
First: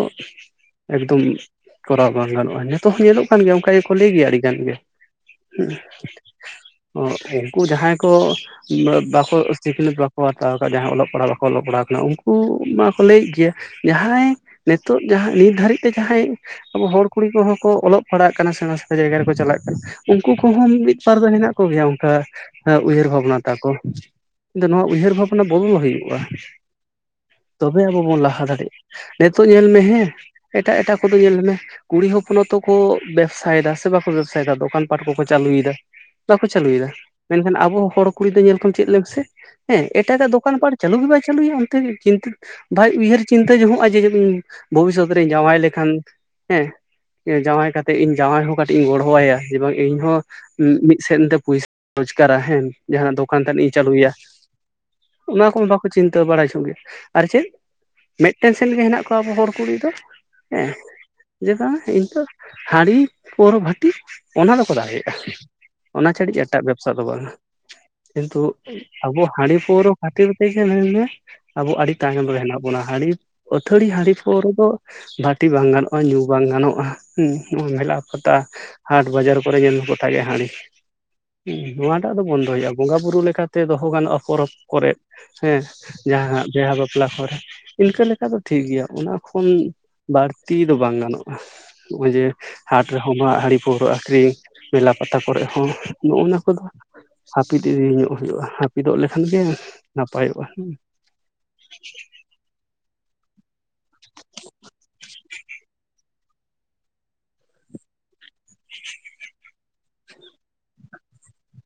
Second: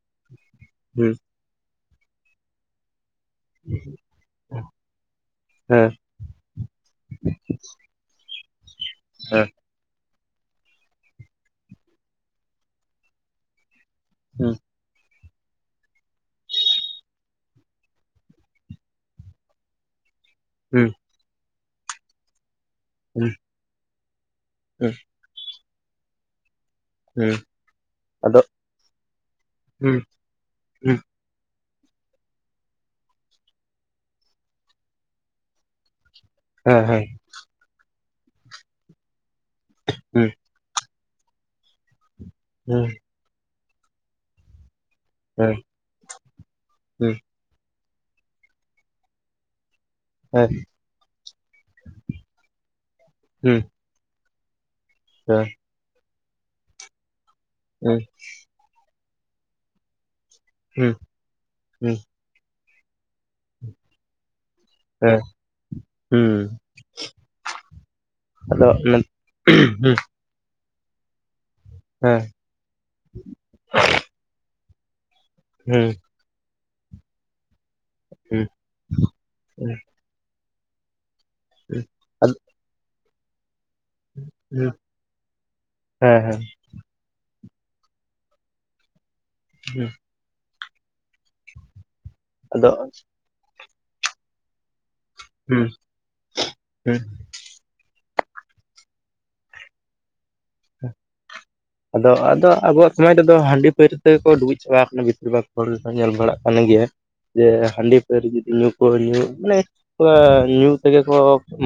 [SPEAKER 1] ᱮᱠᱫᱚᱢ ᱠᱚᱨᱟᱣ ᱵᱟᱝ ᱜᱟᱱᱚᱜ-ᱟ ᱱᱤᱛᱳᱜ ᱦᱚᱸ ᱧᱮᱞᱚᱜ ᱠᱟᱱ ᱜᱮᱭᱟ᱾ ᱚᱱᱠᱟ ᱜᱮᱠᱚ ᱞᱟᱹᱭ ᱜᱮᱭᱟ ᱟᱹᱰᱤ ᱜᱟᱱ ᱜᱮ ᱦᱩᱸ ᱚ ᱩᱱᱠᱩ ᱡᱟᱦᱟᱸᱭ ᱠᱚ ᱵᱟ ᱵᱟᱠᱚ ᱥᱤᱠᱷᱱᱟᱹᱛ ᱵᱟᱠᱚ ᱦᱟᱛᱟᱣ ᱠᱟᱫ ᱡᱟᱦᱟᱸᱭ ᱚᱞᱚᱜ ᱯᱟᱲᱦᱟᱶ ᱵᱟᱠᱚ ᱚᱞᱚᱜ ᱯᱟᱲᱦᱟᱶ ᱠᱟᱱᱟ ᱩᱱᱠᱩ ᱢᱟᱠᱚ ᱞᱟᱹᱭᱮᱫ ᱜᱮᱭᱟ᱾ ᱡᱟᱦᱟᱸᱭ ᱱᱮᱛᱳᱜ ᱡᱟᱦᱟᱸᱭ ᱱᱤᱛ ᱫᱷᱟᱹᱨᱤᱡ ᱛᱮ ᱡᱟᱦᱟᱸᱭ ᱟᱵᱚ ᱦᱚᱲ ᱠᱩᱲᱤ ᱠᱚᱦᱚᱸ ᱠᱚ ᱚᱞᱚᱜ ᱯᱟᱲᱦᱟᱜ ᱠᱟᱱᱟ ᱥᱮᱬᱟ ᱡᱟᱭᱜᱟ ᱨᱮᱠᱚ ᱪᱟᱞᱟᱜ ᱠᱟᱱᱟ ᱩᱱᱠᱩ ᱠᱚᱦᱚᱸ ᱢᱤᱫ ᱵᱟᱨ ᱫᱚ ᱦᱮᱱᱟᱜ ᱠᱚᱜᱮᱭᱟ ᱚᱱᱠᱟ ᱮᱸ ᱩᱭᱦᱟᱹᱨ ᱵᱷᱟᱵᱽᱱᱟ ᱛᱟᱠᱚ ᱫᱚ ᱱᱚᱣᱟ ᱩᱭᱦᱟᱹᱨ ᱵᱷᱟᱵᱽᱱᱟ ᱵᱚᱱᱫᱚ ᱦᱩᱭᱩᱜ-ᱟ᱾
[SPEAKER 2] ᱦᱩᱸ
[SPEAKER 1] ᱛᱚᱵᱮ ᱟᱵᱚ ᱵᱚᱱ
[SPEAKER 2] ᱟᱫᱚ
[SPEAKER 1] ᱞᱟᱦᱟ ᱫᱟᱲᱮᱜ ᱱᱮᱛᱳᱜ ᱧᱮᱞ ᱢᱮ
[SPEAKER 2] ᱦᱩᱸ
[SPEAKER 1] ᱦᱮᱸ ᱮᱴᱟᱜ ᱮᱴᱟᱜ
[SPEAKER 2] ᱦᱩᱸ
[SPEAKER 1] ᱠᱚᱫᱚ ᱧᱮᱞ ᱢᱮ ᱠᱩᱲᱤ ᱦᱚᱯᱚᱱ ᱦᱚᱸᱛᱚ ᱠᱚ ᱵᱮᱵᱽᱥᱟᱭ ᱫᱟ ᱥᱮ ᱵᱟᱠᱚ ᱵᱮᱵᱥᱟᱭᱫᱟ ᱫᱚᱠᱟᱱ ᱯᱟᱴ ᱠᱚᱠᱚ ᱪᱟᱹᱞᱩᱭᱮᱫᱟ ᱵᱟᱠᱚ
[SPEAKER 2] ᱦᱮᱸ
[SPEAKER 1] ᱪᱟᱹᱞᱩᱭᱮᱫᱟ
[SPEAKER 2] ᱦᱮᱸ
[SPEAKER 1] ᱢᱮᱱᱠᱷᱟᱱ ᱟᱵᱚ ᱦᱚᱲ ᱠᱩᱲᱤ ᱫᱚ ᱧᱮᱞ ᱠᱚᱢ ᱪᱮᱫ ᱞᱟᱹᱭ ᱢᱮᱥᱮ ᱦᱮᱸ ᱮᱴᱟᱜᱟᱜ
[SPEAKER 2] ᱦᱩᱸ
[SPEAKER 1] ᱫᱚᱠᱟᱱ ᱯᱟᱴ ᱪᱟᱹᱞᱩ ᱜᱮ ᱵᱟᱭ ᱪᱟᱹᱞᱩᱭᱟ ᱚᱱᱛᱮ ᱪᱤᱱᱛᱟᱹ
[SPEAKER 2] ᱦᱩᱸ ᱦᱮᱸ ᱦᱩᱸ
[SPEAKER 1] ᱵᱟᱭ ᱩᱭᱦᱟᱹᱨ ᱪᱤᱱᱛᱟᱹ ᱡᱚᱝᱚᱜ-ᱟ ᱡᱮ ᱤᱧ ᱵᱷᱚᱵᱤᱥᱚᱛ ᱥᱩᱠ ᱨᱮ ᱡᱟᱸᱣᱟᱭ
[SPEAKER 2] ᱦᱮᱸ
[SPEAKER 1] ᱞᱮᱠᱷᱟᱱ ᱦᱮᱸ ᱡᱟᱸᱣᱟᱭ ᱠᱟᱛᱮᱫ ᱤᱧ ᱡᱟᱸᱣᱟᱭ ᱦᱚᱸ ᱠᱟᱹᱴᱤᱡ ᱤᱧ ᱜᱚᱲᱚᱟᱭᱟ ᱡᱮ ᱵᱟᱝ ᱤᱧ ᱦᱚᱸ ᱴᱤᱡ ᱢᱤᱫ ᱥᱮᱱ ᱛᱮ ᱯᱚᱭᱥᱟ [inaudible] ᱨᱚᱡᱽᱠᱟᱨᱟ ᱦᱮᱸ ᱡᱟᱦᱟᱸᱫᱚᱠᱟᱱ
[SPEAKER 2] ᱦᱩᱸ ᱦᱮᱸ ᱦᱩᱸ ᱦᱩᱸ ᱦᱩᱸ ᱦᱮᱸ ᱦᱩᱸ ᱟᱫᱚ ᱦᱮᱸ ᱦᱩᱸ ᱦᱮᱸ ᱦᱩᱸ ᱦᱩᱸ
[SPEAKER 1] ᱛᱟᱱᱤᱡ ᱤᱧ ᱪᱟᱹᱞᱩᱭᱟ᱾ ᱚᱱᱟ ᱠᱚᱢᱟ ᱵᱟᱠᱚ ᱪᱤᱱᱛᱟᱹ ᱵᱟᱲᱟᱭ ᱡᱚᱝᱜᱮ ᱟᱨ ᱪᱮᱫ
[SPEAKER 2] ᱦᱮᱸ᱾
[SPEAKER 1] ᱴᱮᱱᱥᱮᱱ ᱜᱮ ᱦᱮᱱᱟᱜ ᱠᱚᱣᱟ ᱟᱵᱚ ᱦᱚᱲ ᱠᱩᱲᱤ ᱫᱚ ᱦᱮᱸ ᱡᱮ ᱵᱟᱝ
[SPEAKER 2] ᱦᱩᱸ
[SPEAKER 1] ᱤᱧᱫᱚ ᱦᱟᱹᱲᱤ ᱯᱳᱣᱨᱟᱹᱵᱷᱟᱴᱤ ᱚᱱᱟ ᱫᱚᱠᱚ ᱫᱟᱲᱮᱭᱟᱜ-ᱟ ᱚᱱᱟ ᱪᱷᱟᱹᱲᱤᱡ ᱮᱴᱟᱜ ᱵᱮᱵᱽᱥᱟ ᱫᱚ ᱵᱟᱝᱟ᱾ ᱠᱤᱱᱛᱩ ᱟᱵᱚ ᱦᱟᱸᱲᱤ ᱯᱟᱹᱣᱨᱟᱹ ᱠᱷᱟᱹᱛᱤᱨ [inaudible] ᱟᱵᱚ ᱟᱹᱰᱤ ᱛᱟᱭᱱᱚᱢ ᱨᱮ ᱦᱮᱱᱟᱜ ᱵᱚᱱᱟ ᱦᱟᱹᱲᱤ ᱟᱹᱛᱷᱟᱹᱲᱤ ᱦᱟᱺᱰᱤ ᱯᱳᱣᱨᱚ ᱫᱚ ᱵᱷᱟᱹᱴᱤ ᱵᱟᱝ ᱜᱟᱱᱚᱜ-ᱟ ᱧᱩ ᱵᱟᱝ ᱜᱟᱱᱚᱜ-ᱟ ᱦᱩᱸ ᱱᱚᱣᱟ ᱢᱮᱞᱟ ᱯᱟᱛᱟ ᱦᱟᱴ ᱵᱟᱡᱟᱨ ᱠᱚᱨᱮ ᱧᱮᱞ ᱢᱮ ᱜᱚᱴᱟ ᱜᱮ ᱦᱟᱺᱰᱤ ᱦᱩᱸ ᱱᱚᱣᱟᱴᱟᱜ ᱫᱚ ᱵᱚᱱᱫᱚ ᱦᱩᱭᱩᱜ-ᱟ ᱵᱚ ᱵᱚᱸᱜᱟ ᱵᱩᱨᱩ ᱞᱮᱠᱟᱛᱮ ᱫᱚᱦᱚ ᱜᱟᱱᱚᱜ-ᱟ ᱯᱚᱨᱚᱵᱽ
[SPEAKER 2] ᱟᱫᱚ
[SPEAKER 1] ᱠᱚᱨᱮᱜ ᱦᱮᱸ
[SPEAKER 2] ᱦᱩᱸ ᱦᱮᱸ ᱦᱮᱸ
[SPEAKER 1] ᱡᱟᱦᱟᱸ ᱵᱤᱦᱟᱹ ᱵᱟᱯᱞᱟ ᱠᱚᱨᱮ᱾ ᱤᱱᱠᱟᱹ ᱞᱮᱠᱟ ᱫᱚ ᱴᱷᱤᱠ ᱜᱮᱭᱟ ᱚᱱᱟ ᱠᱷᱚᱱ ᱵᱟᱹᱲᱛᱤ ᱫᱚ ᱵᱟᱝ ᱜᱟᱱᱚᱜ-ᱟ ᱱᱚᱜ-ᱚᱭ ᱡᱮ ᱦᱟᱴ
[SPEAKER 2] ᱟᱫᱚ
[SPEAKER 1] ᱨᱮᱦᱚᱸ ᱢᱟᱜ ᱦᱟᱺᱰᱤ ᱯᱟᱹᱣᱨᱟᱹ ᱟᱠᱷᱨᱤᱧ ᱢᱮᱞᱟ ᱯᱟᱛᱟ ᱠᱚᱨᱮᱜ ᱦᱚᱸ
[SPEAKER 2] ᱦᱩᱸ
[SPEAKER 1] ᱱᱚᱜ ᱱᱚᱣᱟ ᱠᱚᱫᱚ
[SPEAKER 2] ᱦᱩᱸ
[SPEAKER 1] ᱦᱟᱹᱯᱤᱫ ᱤᱫᱤ ᱧᱚᱜ ᱦᱩᱭᱩᱜ-ᱟ ᱦᱟᱹᱯᱤᱫᱚᱜ ᱞᱮᱠᱷᱟᱱ ᱜᱮ ᱱᱟᱯᱟᱭᱚᱜ-ᱟ ᱦᱮᱸ᱾
[SPEAKER 2] ᱟᱫᱚ ᱟᱫᱚ ᱟᱵᱚᱣᱟᱜ ᱥᱚᱢᱟᱡᱽ ᱨᱮᱫᱚ ᱦᱟᱺᱰᱤ ᱯᱟᱹᱣᱨᱟᱹ ᱛᱮᱠᱚ ᱰᱩᱵᱩᱡ ᱪᱟᱵᱟ ᱟᱠᱟᱱᱟ ᱵᱷᱤᱛᱤᱨ ᱵᱷᱟᱜᱽ ᱦᱚᱲ ᱜᱮᱠᱚ ᱧᱮᱞ ᱵᱟᱲᱟᱜ ᱠᱟᱱ ᱜᱮᱭᱟ᱾ ᱡᱮ ᱦᱟᱺᱰᱤ ᱯᱟᱹᱣᱨᱟᱹ ᱡᱩᱫᱤ ᱧᱩ ᱠᱚ ᱧᱩ ᱢᱟᱱᱮ [inaudible] ᱧᱩ ᱛᱮᱜᱮ ᱠᱚ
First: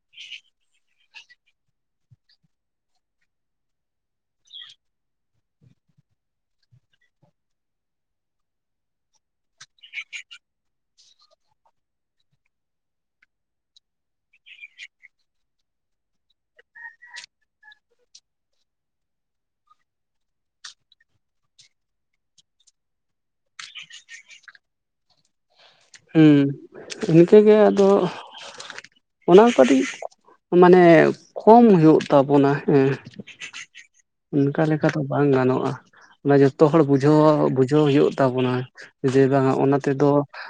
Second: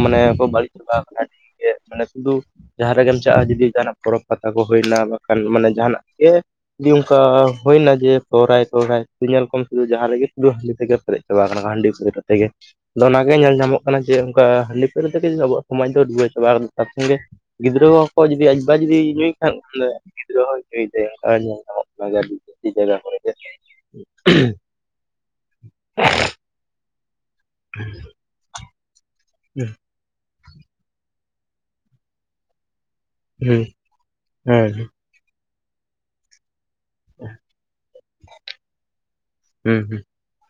[SPEAKER 2] ᱢᱟᱱᱮ ᱠᱚ ᱵᱟᱹᱲᱤᱡ ᱪᱟᱵᱟ ᱟᱠᱟᱱᱟ᱾ [inaudible] ᱢᱟᱱᱮ ᱥᱩᱫᱩ ᱡᱟᱦᱟᱸ ᱨᱮᱜᱮᱢ ᱪᱟᱞᱟᱜ-ᱟ ᱡᱩᱫᱤ ᱡᱟᱦᱟᱱᱟᱜ ᱯᱚᱨᱚᱵᱽ ᱯᱟᱛᱟ ᱠᱚ ᱦᱩᱭᱱᱟ ᱵᱟᱠᱷᱟᱱ ᱢᱟᱱᱮ ᱡᱟᱦᱟᱱᱟᱜ ᱜᱮ ᱡᱤ ᱚᱱᱠᱟ ᱦᱩᱭᱱᱟ ᱡᱮ ᱥᱚᱦᱨᱟᱭ ᱥᱚᱦᱨᱟᱭ ᱧᱮᱞ ᱠᱚᱢ ᱥᱩᱫᱩ ᱡᱟᱦᱟᱸ ᱨᱮᱜᱮ ᱥᱩᱫᱩ ᱦᱟᱺᱰᱤ ᱛᱮᱜᱮ ᱯᱮᱨᱮᱡ ᱪᱟᱵᱟᱣ ᱠᱟᱱᱟᱠᱚ ᱦᱟᱺᱰᱤ ᱯᱟᱹᱣᱨᱟᱹ ᱛᱮᱜᱮ᱾ ᱟᱫᱚ ᱚᱱᱟᱜᱮ ᱧᱮᱞ ᱧᱟᱢᱚᱜ ᱠᱟᱱᱟ ᱡᱮ ᱚᱱᱠᱟ ᱦᱟᱺᱰᱤ ᱯᱟᱹᱣᱨᱟᱹ ᱛᱮᱜᱮ ᱟᱵᱚᱣᱟᱜ ᱥᱚᱢᱟᱡᱽ ᱫᱚ ᱰᱩᱵᱟᱹᱣ ᱪᱟᱵᱟ ᱟᱠᱟᱱ ᱜᱮ ᱜᱤᱫᱽᱨᱟᱹ ᱦᱚᱠᱚ ᱡᱩᱫᱤ [unintelligible] ᱡᱩᱫᱤ ᱧᱩᱭ ᱠᱷᱟᱱ ᱢᱟᱱᱮ ᱜᱤᱫᱽᱨᱟᱹ ᱦᱚᱸᱭ ᱧᱩᱭ ᱛᱟᱭᱟ ᱱᱚᱝᱠᱟ ᱧᱮᱞ ᱧᱟᱢᱚᱜ ᱠᱟᱱᱟ ᱜᱟᱹᱰᱤ [inaudible] ᱡᱟᱭᱜᱟ ᱠᱚᱨᱮ ᱜᱮ᱾
[SPEAKER 1] [unintelligible] ᱦᱮᱸ ᱤᱱᱠᱟᱹᱜᱮ ᱟᱫᱚ ᱚᱱᱟ
[SPEAKER 2] ᱦᱩᱸ
[SPEAKER 1] ᱠᱟᱹᱴᱤᱡ ᱢᱟᱱᱮ ᱠᱚᱢ ᱦᱩᱭᱩᱜ ᱛᱟᱵᱚᱱᱟ ᱦᱮᱸ
[SPEAKER 2] ᱦᱩᱸ
[SPEAKER 1] ᱚᱱᱠᱟ
[SPEAKER 2] ᱦᱮᱸ
[SPEAKER 1] ᱞᱮᱠᱟᱛᱮ ᱵᱟᱝ ᱜᱟᱱᱚᱜ-ᱟ ᱚᱱᱟ ᱡᱚᱛᱚ ᱦᱚᱲ ᱵᱩᱡᱷ ᱵᱩᱡᱷᱟᱹᱣᱟ ᱵᱩᱡᱷᱟᱹᱣ ᱦᱩᱭᱩᱜ ᱛᱟᱵᱚᱱᱟ ᱡᱮ ᱵᱟᱝᱟ ᱚᱱᱟ
[SPEAKER 2] ᱦᱩᱸ
[SPEAKER 1] ᱛᱮᱫᱚ